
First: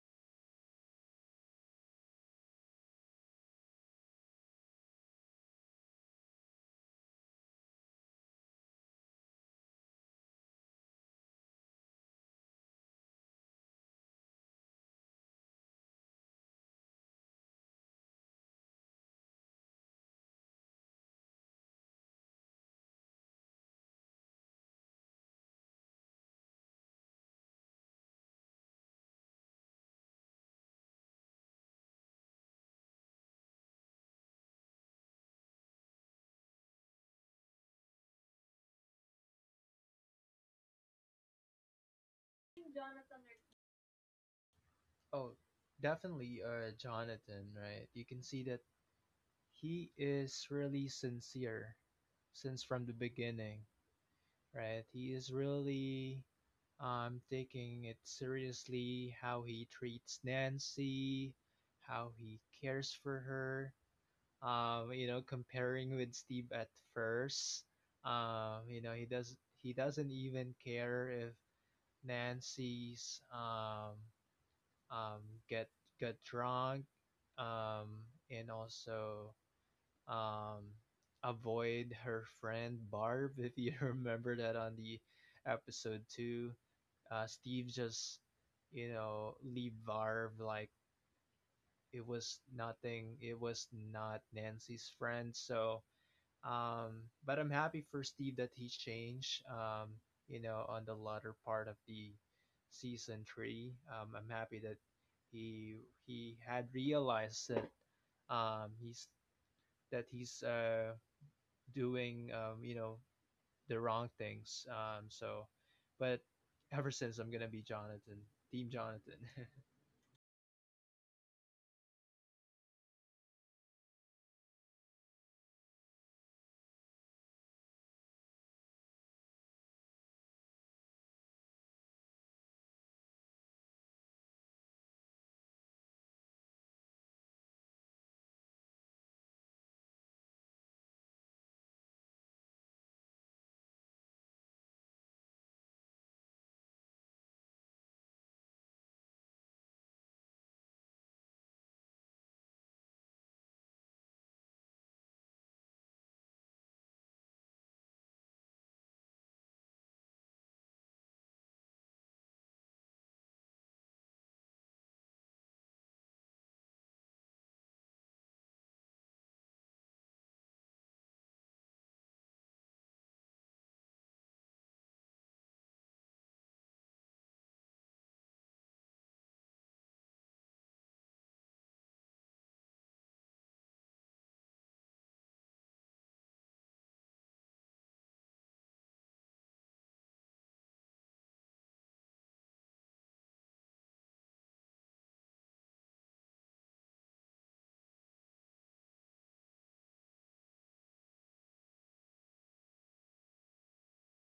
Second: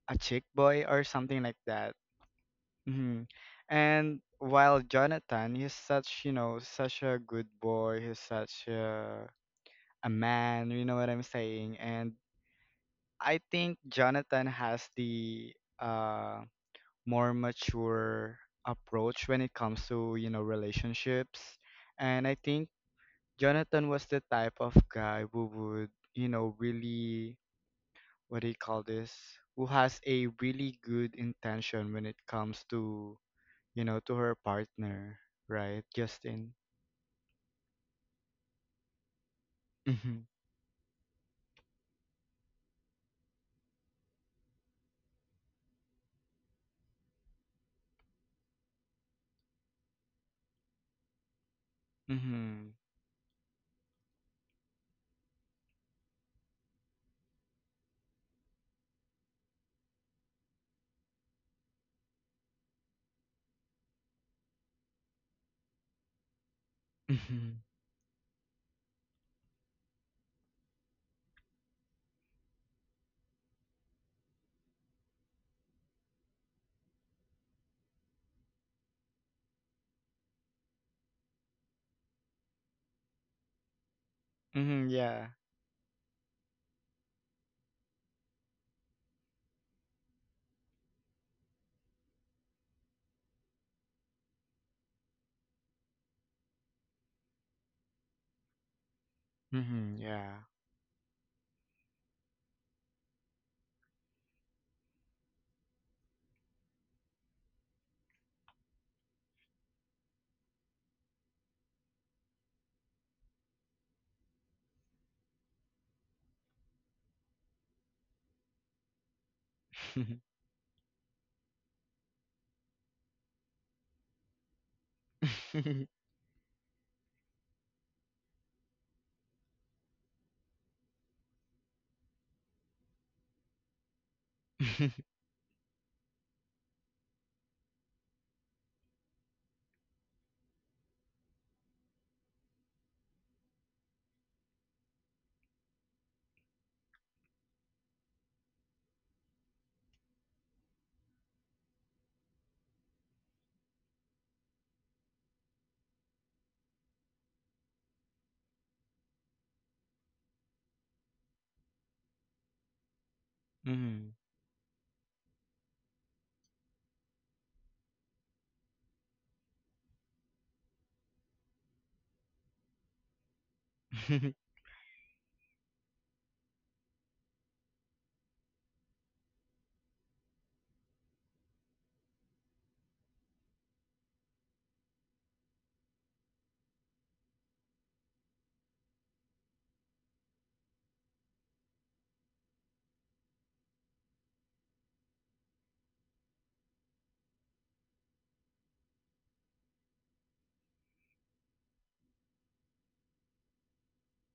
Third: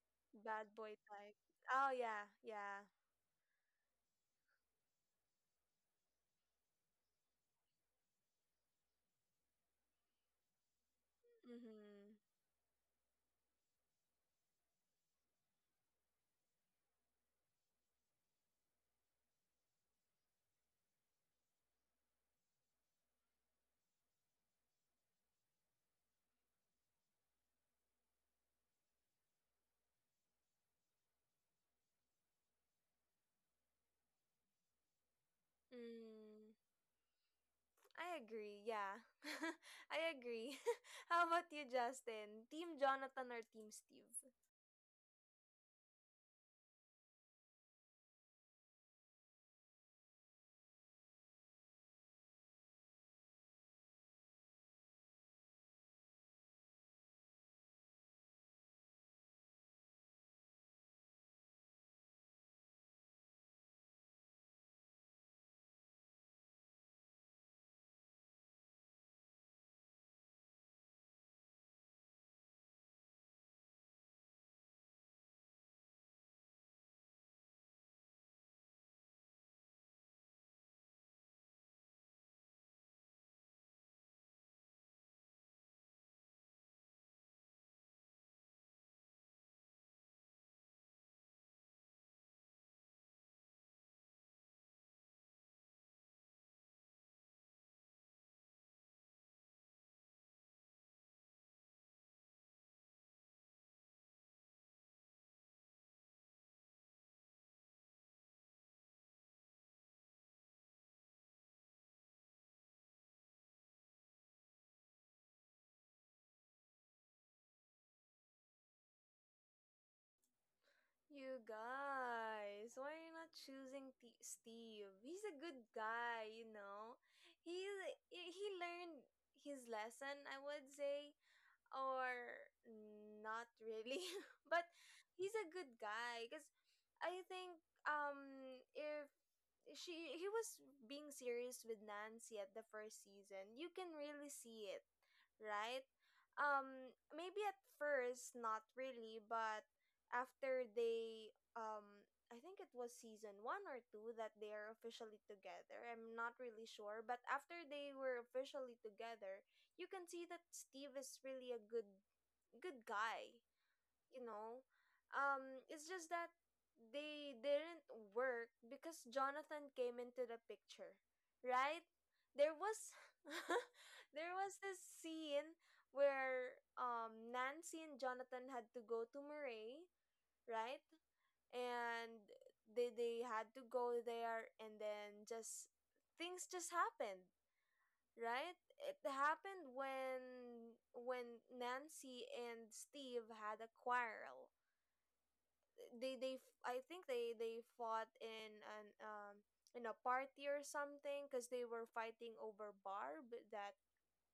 [SPEAKER 2] a chick
[SPEAKER 1] bad
[SPEAKER 2] boy
[SPEAKER 1] boy
[SPEAKER 2] or
[SPEAKER 1] type.
[SPEAKER 2] something like
[SPEAKER 1] Oh
[SPEAKER 2] that.
[SPEAKER 1] yeah, yeah.
[SPEAKER 2] Hmm. And while Jonathan, he's such, you know, such a good boy, he's such a man, you know what I'm saying? And
[SPEAKER 1] Mhm.
[SPEAKER 2] I think Jonathan has the uh, more mature approach when it comes to, you know, relationships. And I think Jonathan was the type of guy who would, you know, really, what do you call this? Who has a really good intention when it comes to you know, to her partner, right,
[SPEAKER 1] Mm.
[SPEAKER 2] Justin?
[SPEAKER 1] I agree. Yeah. (laughs) I
[SPEAKER 2] Mm-hmm.
[SPEAKER 1] agree. (laughs) How about you, Justin? Team Jonathan or Team Steve?
[SPEAKER 3] Oh, definitely, Jonathan, right? You can see that he is really sincere since
[SPEAKER 2] Mm-hmm.
[SPEAKER 3] from the beginning, right? He is really taking it seriously, how he treats Nancy, how he cares for her. Comparing with Steve at
[SPEAKER 2] Mm-hmm.
[SPEAKER 3] first, um, you know, he does he doesn't even care if Nancy's um, get get drunk, um, and also um, avoid her friend Barb. (laughs) If you remember that, on
[SPEAKER 2] Mm-hmm.
[SPEAKER 3] the
[SPEAKER 2] Yeah.
[SPEAKER 3] episode two, Steve just leave Barb like it was nothing. It was not Nancy's friend. But I'm happy for Steve that he changed.
[SPEAKER 2] Mm-hmm. Yeah.
[SPEAKER 3] On the latter part of the season three, I'm happy that he he had realized that he's that he's doing, the wrong things. But ever since, I'm gonna be Jonathan. Team Jonathan. (laughs)
[SPEAKER 2] (laughs)
[SPEAKER 1] You guys, why are you not choosing T- Steve? He's a good guy, you know. He he learned his lesson, I would say, or not really, (laughs) but he's a good guy. Because I think, if she he was being serious with Nancy at the first season. You can really see it, right? Um, maybe at first not really, but after they I think it was season 1 or 2 that they are officially together. I'm not really sure, but after they were officially together, you can see that Steve is really a good guy,
[SPEAKER 2] Mm-hmm.
[SPEAKER 1] you know. um it's just that they didn't work because Jonathan came into the picture, right? There was (laughs) there
[SPEAKER 2] (laughs)
[SPEAKER 1] was this scene where, Nancy and Jonathan had to go to Murray, right? And they had to go there, and then just things just happened, right? It happened when Nancy and Steve had a quarrel. I think they fought in an, in a party or something, because they were fighting over Barb. That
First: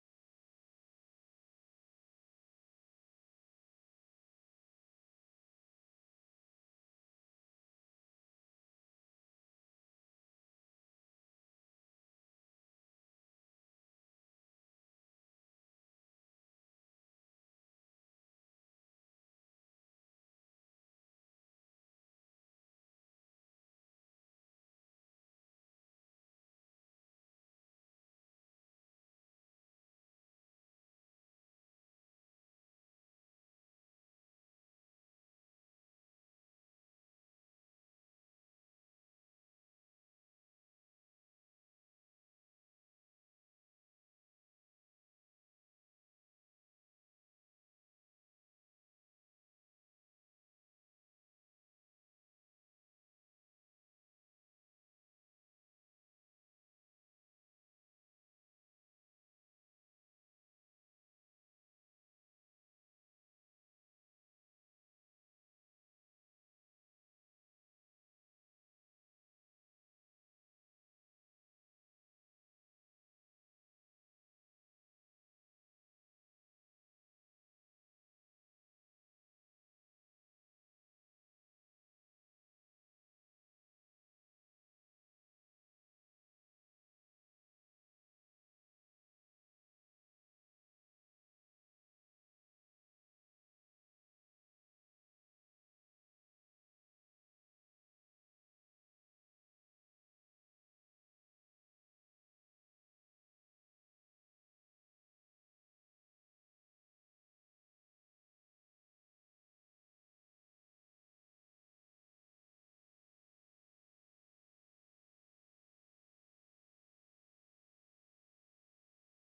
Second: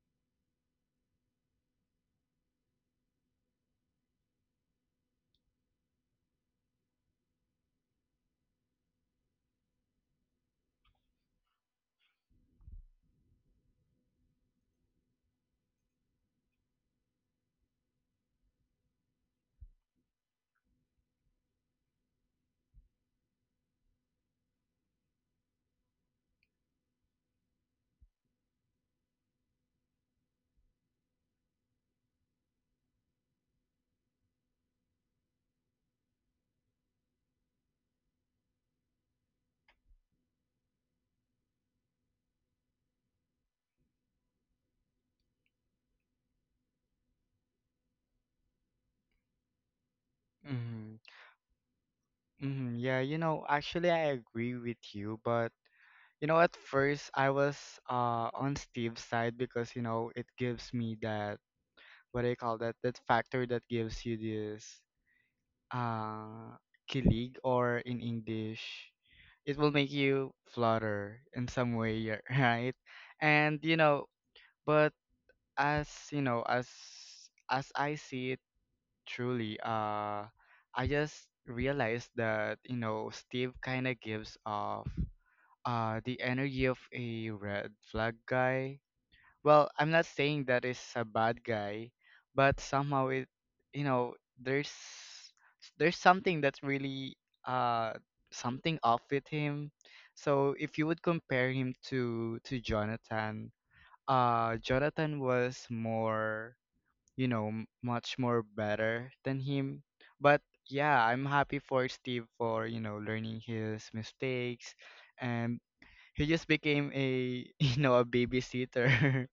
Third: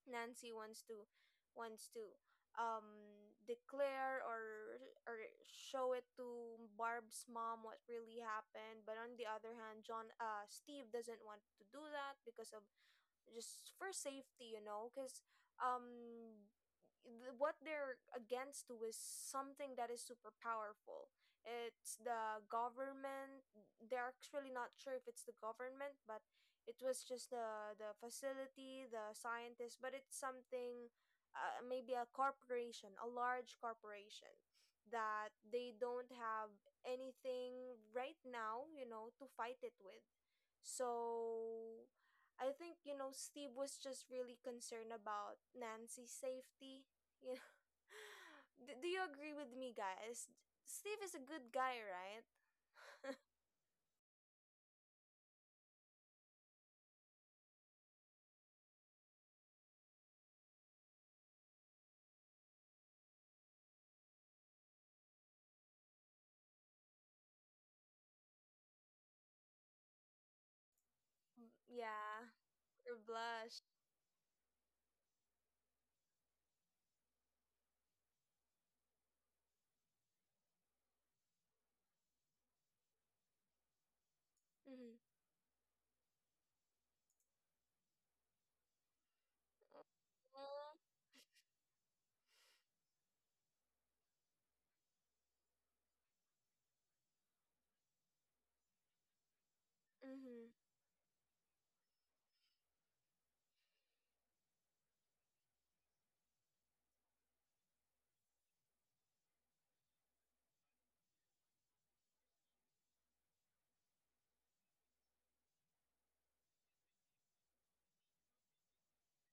[SPEAKER 1] Nancy wants to, wants to um declare or, show it to Barb's mom what really happened. But on the other hand, John Steve doesn't want to do that because of, just for safety, you know. Because um what they're against to is something that is super powerful. It's the government. They're actually not sure if it's the government, but it was just the facility, the scientists. But it's something, maybe a corporation, a large corporation, that they don't have anything right now, you know, to fight it with. So I think, you know, Steve was just really concerned about Nancy's safety. You know, (laughs) do you agree with me, guys?
[SPEAKER 2] Mm-hmm.
[SPEAKER 1] Steve is a good guy, right?
[SPEAKER 2] Mm-hmm. Yeah, you know, actually I agree with you, but you know, at first I was on Steve's side because, you know, it gives me that what do you call that? That factor that gives you this uh, kilig, or in English, it will make you flutter in
[SPEAKER 1] Mm,
[SPEAKER 2] some way, yeah,
[SPEAKER 1] yeah,
[SPEAKER 2] (laughs) right?
[SPEAKER 1] or
[SPEAKER 2] And
[SPEAKER 1] blush.
[SPEAKER 2] you know, but as you know, as I see it truly, I just realized that you know Steve kind of gives off
[SPEAKER 1] Mm-hmm.
[SPEAKER 2] the energy of a red flag guy. Well, I'm not saying that is a bad guy, but somehow it you know there's there's something that's really uh, something off with him. So
[SPEAKER 1] Mm-hmm.
[SPEAKER 2] if you would compare him to Jonathan, uh, Jonathan was more you know much more better than him, but yeah, I'm happy for Steve for you know learning his mistakes, and he just became a (laughs) you know a babysitter.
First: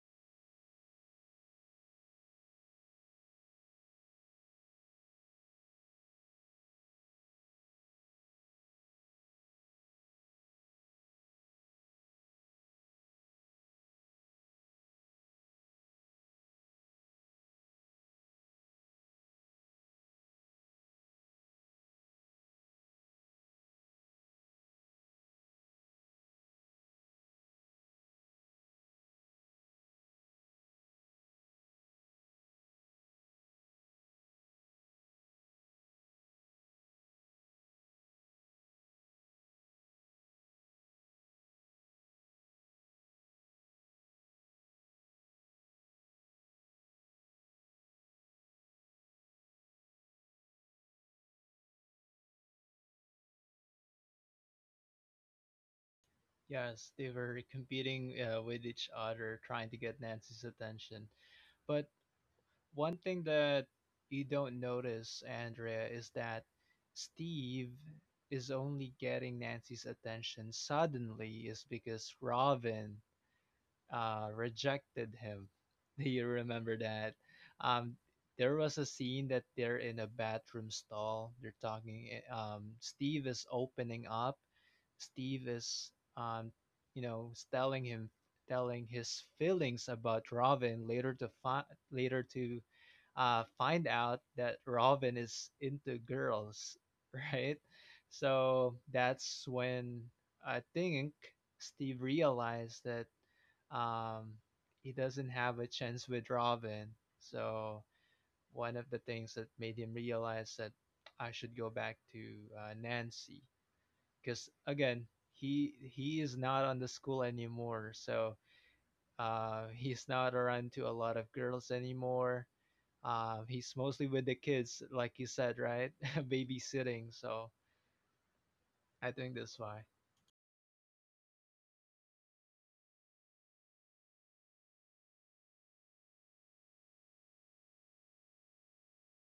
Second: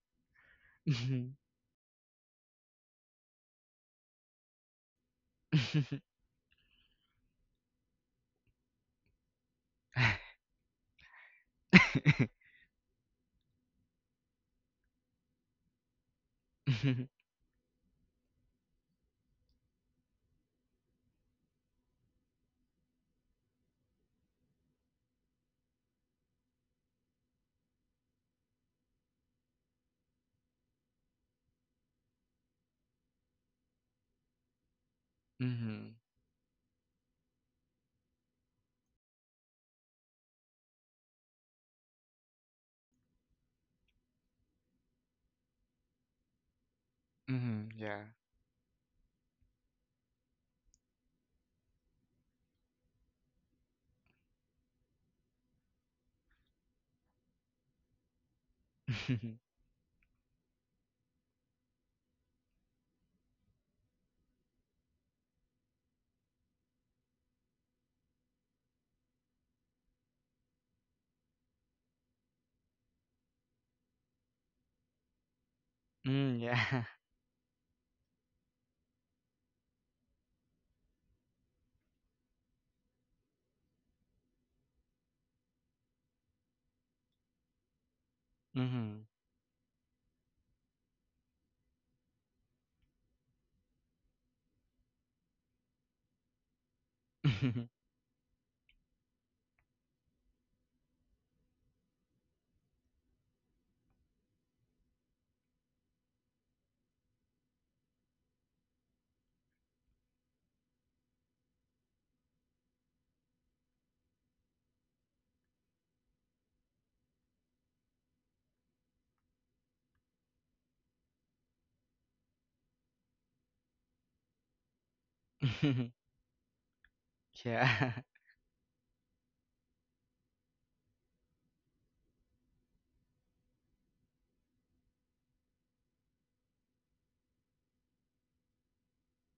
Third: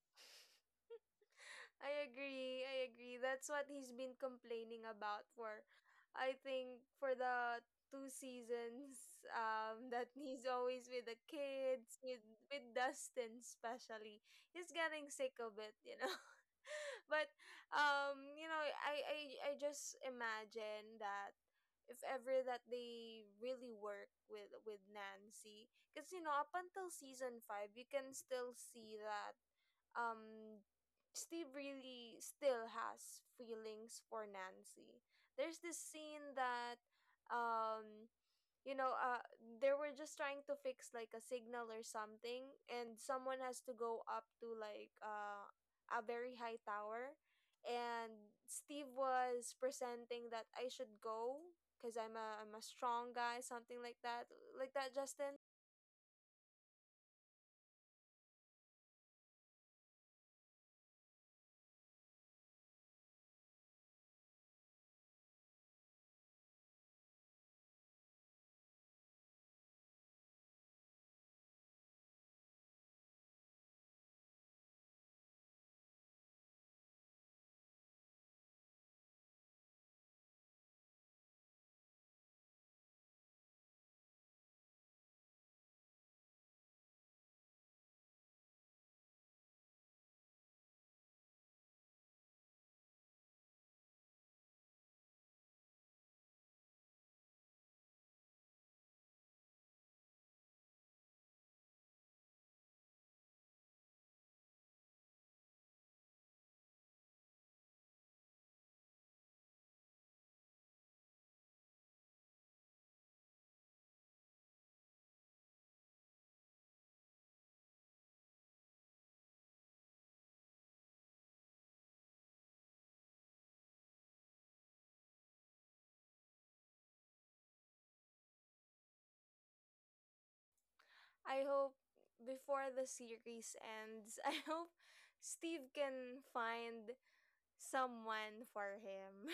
[SPEAKER 2] (laughs)
[SPEAKER 1] I agree. I agree. That's what he's been complaining about for,
[SPEAKER 2] (laughs)
[SPEAKER 1] I think, for the two seasons. (laughs) That he's always with the kids, with Dustin especially. He's getting sick of it, you know. But you know I just imagine that, if ever that they really work with Nancy. Because you know, up until season five, you can still see that, um Steve really still has feelings for Nancy.
[SPEAKER 2] Mhm.
[SPEAKER 1] There's this
[SPEAKER 2] Mhm.
[SPEAKER 1] scene that, um you know, they were just trying to fix like a signal or something, and someone has to go up to like, a very high tower.
[SPEAKER 2] Mhm. Yeah.
[SPEAKER 1] And Steve was presenting that I should go because I'm a strong guy, something like that, like that, Justin.
[SPEAKER 3] Yes, they were competing with each other,
[SPEAKER 2] (laughs)
[SPEAKER 3] trying to get Nancy's attention. But one thing that you don't notice, Andrea, is that Steve is only getting Nancy's attention suddenly is because Robin rejected him. (laughs) Do you
[SPEAKER 2] Mm,
[SPEAKER 3] remember
[SPEAKER 2] yeah. (laughs)
[SPEAKER 3] that? Um, there was a scene that they're in a bathroom stall. They're talking. Steve is opening up. Steve is, um, telling him, telling
[SPEAKER 2] Mhm.
[SPEAKER 3] his feelings about Robin. Later to find out that Robin is into girls, (laughs) right?
[SPEAKER 2] (laughs)
[SPEAKER 3] So that's when I think Steve realized that um, he doesn't have a chance with Robin. So one of the things that made him realize that I should go back to Nancy, because again he is not on the school anymore. So he's not around to a lot of girls anymore. He's mostly with the kids, like you said, right? (laughs) Babysitting. So
[SPEAKER 2] Yeah. (laughs)
[SPEAKER 3] I think that's why.
[SPEAKER 1] I hope before the series ends (laughs) I hope Steve can find someone for him.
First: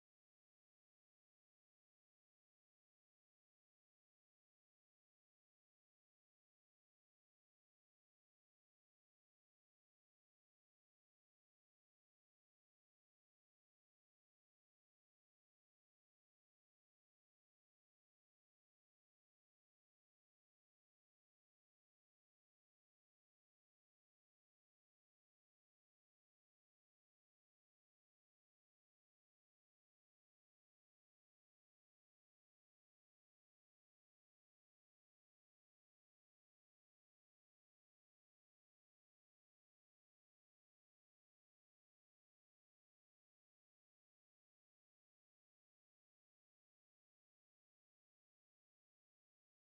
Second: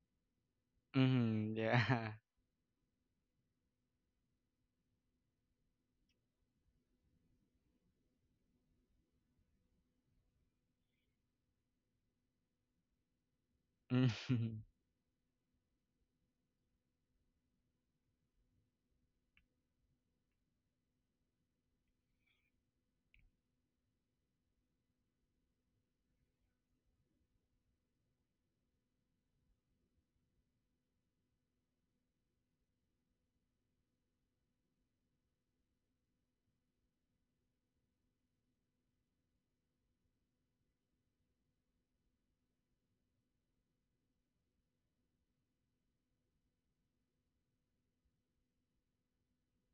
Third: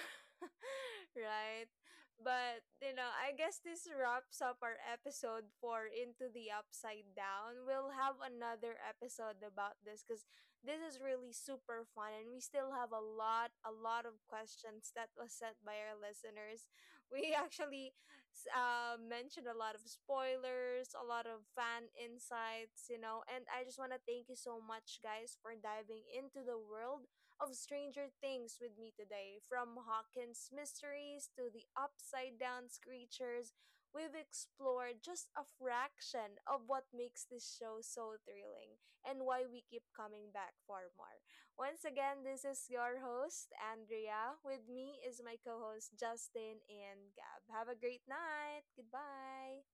[SPEAKER 1] (laughs)
[SPEAKER 2] Mhm.
[SPEAKER 1] Right?
[SPEAKER 2] Yeah.
[SPEAKER 1] But you know, I guess this wraps up our episode for Into the Upside Down. We'll have another episode about this because this is really super fun, and we still have a lot of
[SPEAKER 2] (laughs) Mhm.
[SPEAKER 1] questions that was sent by our listeners. (laughs) We actually mentioned a lot of spoilers, a lot of fan insights, you know. And I just want to thank you so much, guys, for diving into the world of Stranger Things with me today. From Hawkins' mysteries to the upside down creatures, we've explored just a fraction of what makes this show so thrilling, and why we keep coming back for more. Once again, this is your host, Andrea. With me is my co host, Justin and Gab. Have a great night. Goodbye.